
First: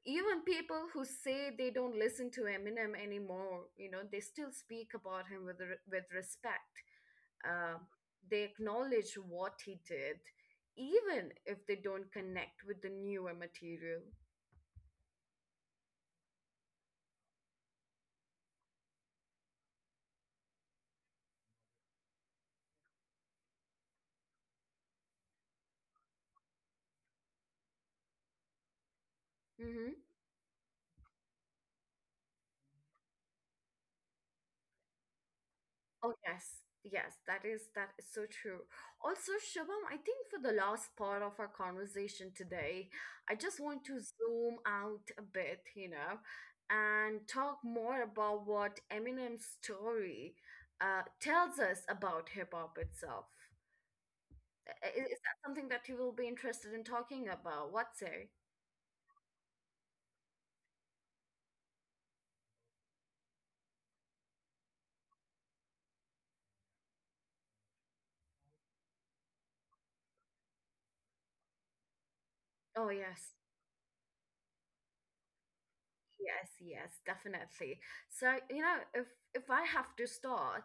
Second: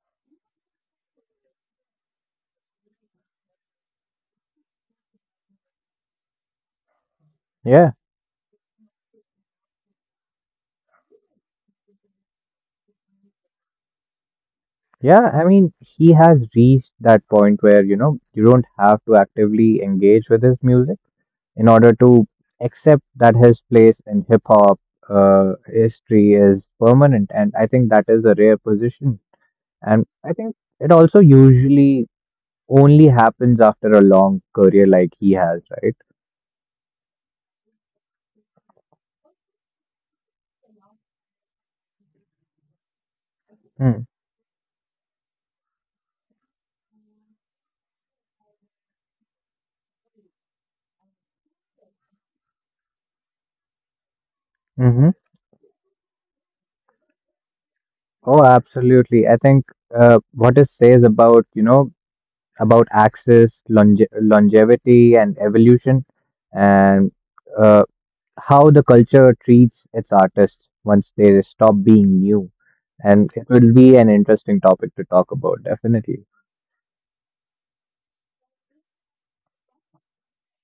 [SPEAKER 1] even people who say they don't listen to Eminem anymore, you know, they still speak about him with, with respect. Uh,
[SPEAKER 2] Yeah.
[SPEAKER 1] they acknowledge what he did, even if they don't connect with the newer material.
[SPEAKER 2] Yeah, I mean, he has reached that point where, you know, you don't have to actively engage with his music in order to accept that his place in hip hop history is permanent. And I think that is a rare position.
[SPEAKER 1] Mm-hmm.
[SPEAKER 2] And I think it also usually only happens after a long career like he has, right?
[SPEAKER 1] Oh yes, yes, that is so true. Also, Shubham, I think for the last part of our conversation today, I just want to
[SPEAKER 2] Hmm.
[SPEAKER 1] zoom out a bit, you know, and talk more about what Eminem's story tells us about hip hop itself.
[SPEAKER 2] Mm-hmm.
[SPEAKER 1] Is that something that you will be interested in talking about? What say?
[SPEAKER 2] Oh, absolutely. I think what it says about, you know, about access, longevity, and evolution, and uh, how the culture treats its artists once they stop being new.
[SPEAKER 1] Oh
[SPEAKER 2] And
[SPEAKER 1] yes.
[SPEAKER 2] it will be an interesting topic to talk about, definitely.
[SPEAKER 1] Yes, yes, definitely. So, you know, if I have to start,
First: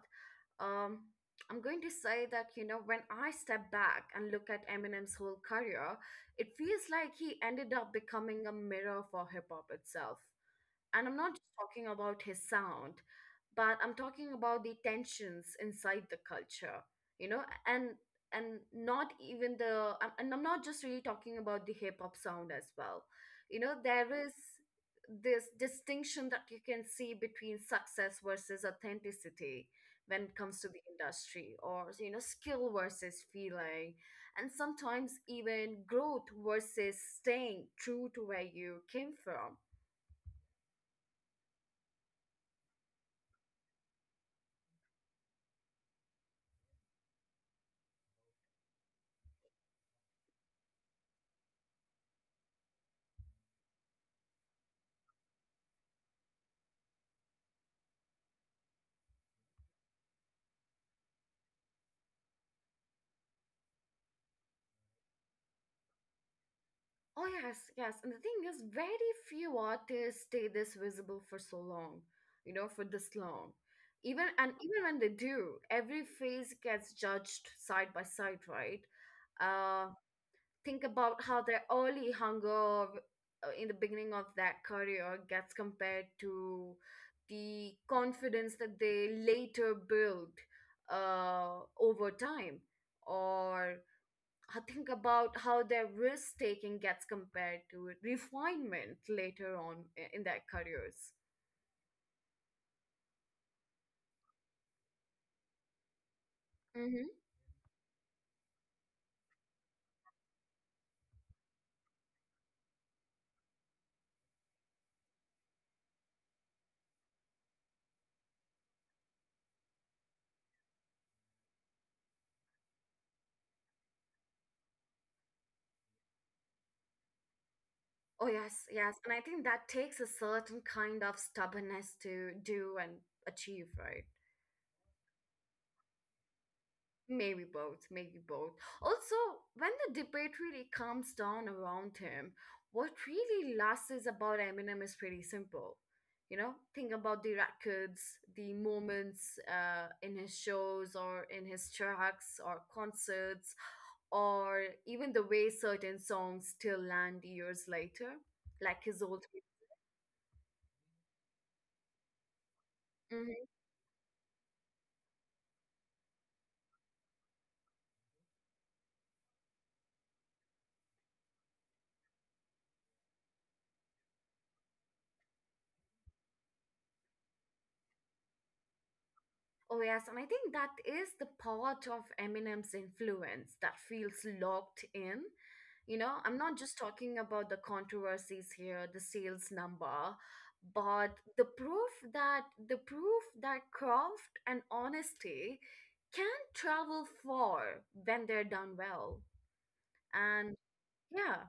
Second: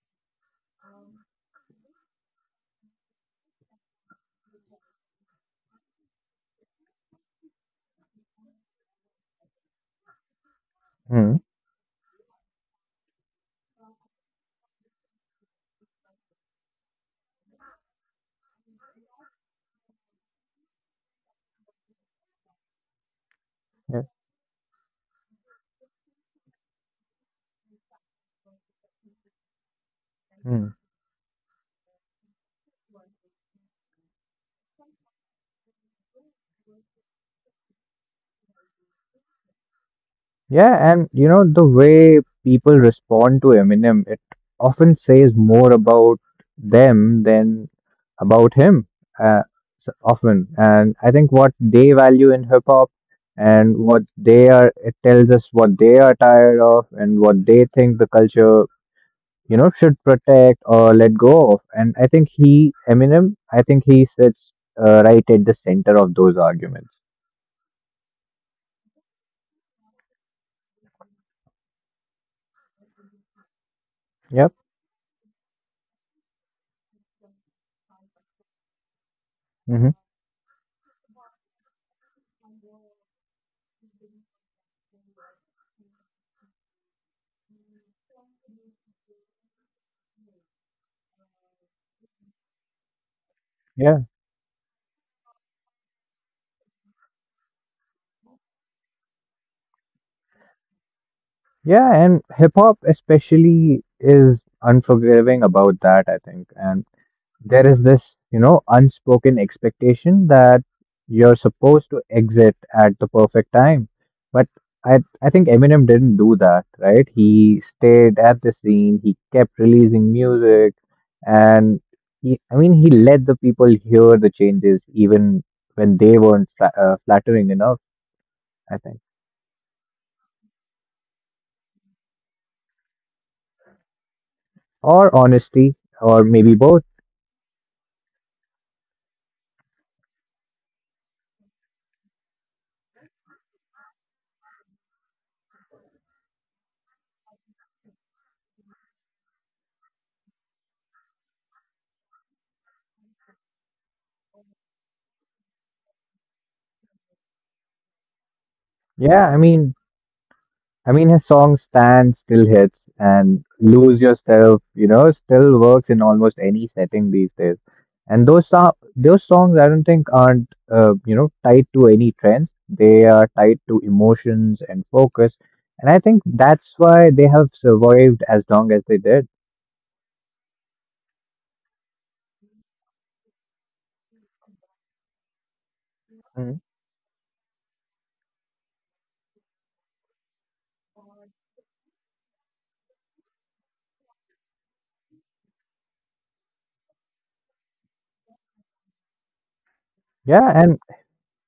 [SPEAKER 1] um, I'm going to say that, you know, when I step back and look at Eminem's whole career, it feels like he ended up becoming a mirror for hip hop itself, and I'm not
[SPEAKER 2] Hmm.
[SPEAKER 1] just talking about his sound, but I'm talking about the tensions inside the culture, you know, and not even the I'm- and I'm not just really talking about the hip hop sound as well. You know, there is this distinction that you can see between success versus authenticity when it comes to
[SPEAKER 2] Yeah.
[SPEAKER 1] the industry, or you know, skill versus feeling, and sometimes even growth versus staying true to where you came from.
[SPEAKER 2] Yeah, and you know, the way people respond to Eminem, it often says more about them than about him, uh, so often. And I think what they value in hip hop and what they are, it tells us what they are tired of and what they think the culture, you know, should protect or let go of. And I think he, Eminem, I think he sits right at the center of those arguments.
[SPEAKER 1] Oh yes, yes. And the thing is, very few artists stay this visible for so long, you know, for this long. Even and
[SPEAKER 2] Yep.
[SPEAKER 1] even when they do, every phase gets judged side by side, right? Uh,
[SPEAKER 2] Mm-hmm.
[SPEAKER 1] think about how their early hunger in the beginning of that career gets compared to the confidence that they later build over time, or
[SPEAKER 2] Yeah.
[SPEAKER 1] I think about how their risk taking gets compared to refinement later on in their careers.
[SPEAKER 2] Yeah, and hip hop especially is unforgiving about that, I think. And
[SPEAKER 1] Mm-hmm.
[SPEAKER 2] there is this, you know, unspoken expectation that you're supposed to exit at the perfect time. But I think Eminem didn't do that, right? He stayed at the scene, he kept releasing music and he, I mean, he let the people hear the changes even when they weren't flattering enough,
[SPEAKER 1] Oh, yes,
[SPEAKER 2] I
[SPEAKER 1] yes.
[SPEAKER 2] think.
[SPEAKER 1] And I think that takes a certain kind of stubbornness to do and achieve, right?
[SPEAKER 2] Or honesty, or maybe both.
[SPEAKER 1] Maybe both, maybe both. Also, when the debate really calms down around him, what really lasts is about Eminem is pretty simple. You know, think about the records, the moments in his shows or in his tracks or concerts, or even the way certain songs still land years later, like his
[SPEAKER 2] Yeah,
[SPEAKER 1] old.
[SPEAKER 2] I mean, his song Stand still hits
[SPEAKER 1] Mm-hmm.
[SPEAKER 2] and Lose Yourself, you know, still works in almost any setting these days. And those songs, I don't think aren't you know tied to any trends. They are tied to emotions and focus, and I think that's why they have survived as long as they did.
[SPEAKER 1] Oh, yes. And I think that is the part of Eminem's influence that feels locked in. You know, I'm not
[SPEAKER 2] Mhm.
[SPEAKER 1] just talking about the controversies here, the sales number, but the proof that craft and honesty can travel far when they're done well.
[SPEAKER 2] Yeah,
[SPEAKER 1] And
[SPEAKER 2] and
[SPEAKER 1] yeah.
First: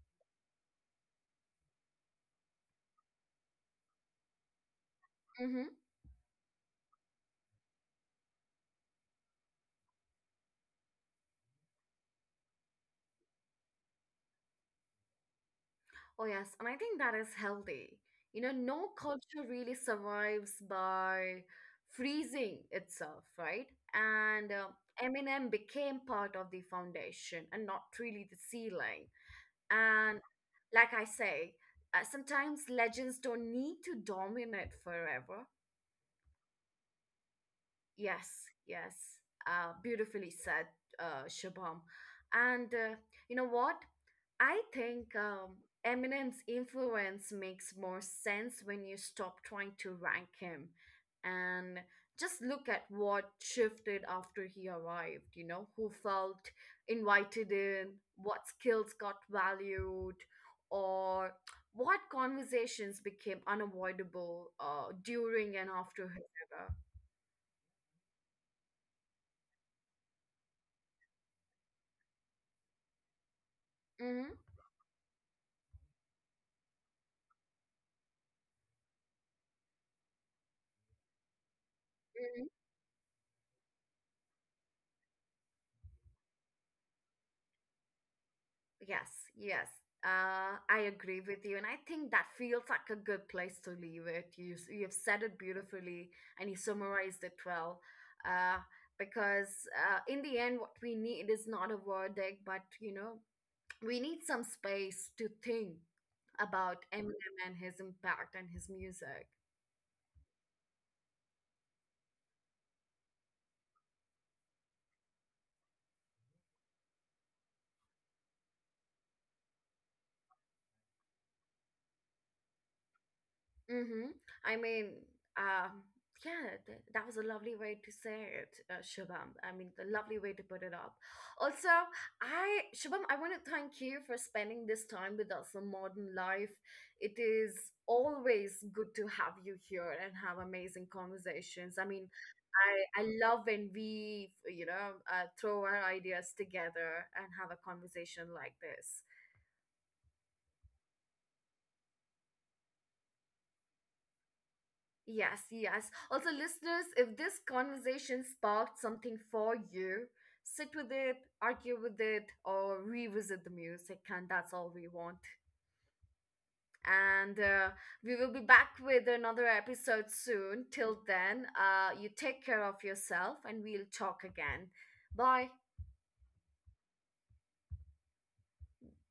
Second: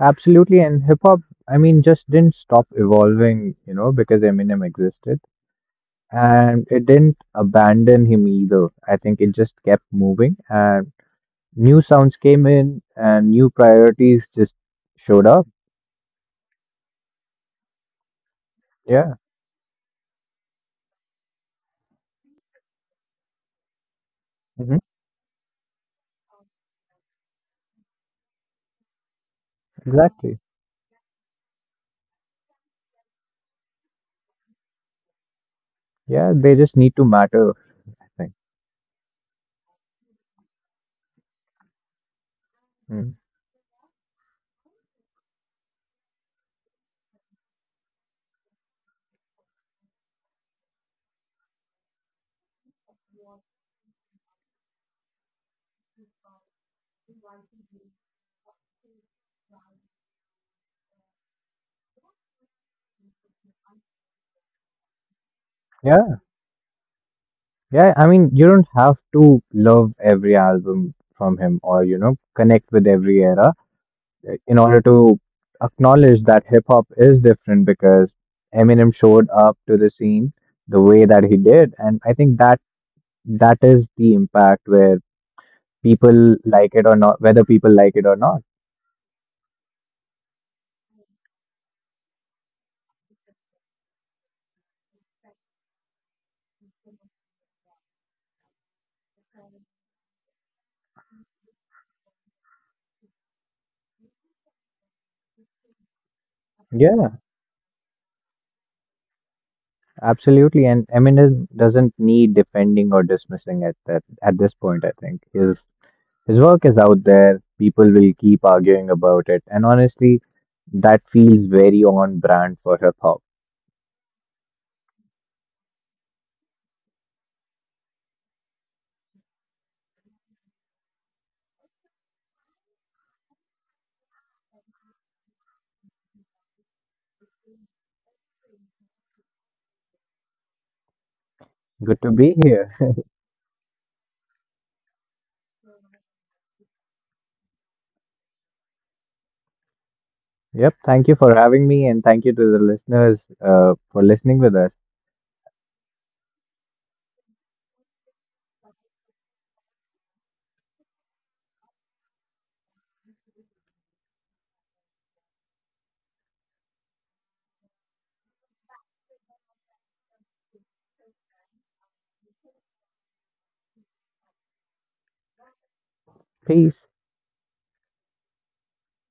[SPEAKER 2] absolutely. And hip hop, I mean, just didn't stop evolving, you know, because Eminem existed.
[SPEAKER 1] Mm-hmm.
[SPEAKER 2] And it didn't abandon him either. I think it just kept moving, and new sounds came in, and new priorities just showed up.
[SPEAKER 1] Oh, yes. And I think that is healthy. You know, no
[SPEAKER 2] Yeah.
[SPEAKER 1] culture really survives by freezing itself, right? And
[SPEAKER 2] Hmm.
[SPEAKER 1] Eminem became part of the foundation and not really the ceiling. And
[SPEAKER 2] Exactly.
[SPEAKER 1] like I say, sometimes legends don't need to dominate forever.
[SPEAKER 2] Yeah, they just need to matter. I
[SPEAKER 1] Yes,
[SPEAKER 2] think.
[SPEAKER 1] yes. Beautifully said, Shubham. And
[SPEAKER 2] Mm.
[SPEAKER 1] you know what? I think Eminem's influence makes more sense when you stop trying to rank him and just look at what shifted after he arrived, you know, who felt invited in, what skills got valued, or what conversations became unavoidable during and after his
[SPEAKER 2] Yeah,
[SPEAKER 1] era.
[SPEAKER 2] yeah. I mean, you don't have to love every album from him, or you know, connect with every era
[SPEAKER 1] Mm-hmm.
[SPEAKER 2] in order to acknowledge that hip hop is different because Eminem showed up to the scene the way that he did, and I think
[SPEAKER 1] Mm-hmm.
[SPEAKER 2] that that is the impact where people like it or not, whether people like it or not.
[SPEAKER 1] Yes, yes. I agree with you, and I think that feels like a good place to leave it. You have said it beautifully, and you summarized it well. Uh, because in the end, what we need is not a verdict, but you know, we need some space to think about
[SPEAKER 2] Yeah,
[SPEAKER 1] Eminem and his impact and his music.
[SPEAKER 2] absolutely. And Eminem doesn't need defending or dismissing it at that at this point. I think his work is out there. People will keep arguing about it, and honestly, that feels very on brand for hip hop.
[SPEAKER 1] Mm-hmm. I mean, um, yeah, that was a lovely way to say it, Shubham. I mean, the lovely way to put it up. Also, Shubham, I want to thank you for spending this time with us on Modern Life. It is always good to have you here and have amazing conversations. I
[SPEAKER 2] Good
[SPEAKER 1] mean,
[SPEAKER 2] to be here.
[SPEAKER 1] I love when we, you know, throw our ideas together and have a conversation like this.
[SPEAKER 2] Yep. Thank you for having me, and thank you to the listeners for listening with us.
[SPEAKER 1] Yes, yes. Also, listeners, if this conversation sparked something for you, sit with it, argue with it, or revisit the music, and that's all we want. And we will be back with another episode soon. Till then, you take care of yourself, and we'll talk again. Bye.
[SPEAKER 2] Peace.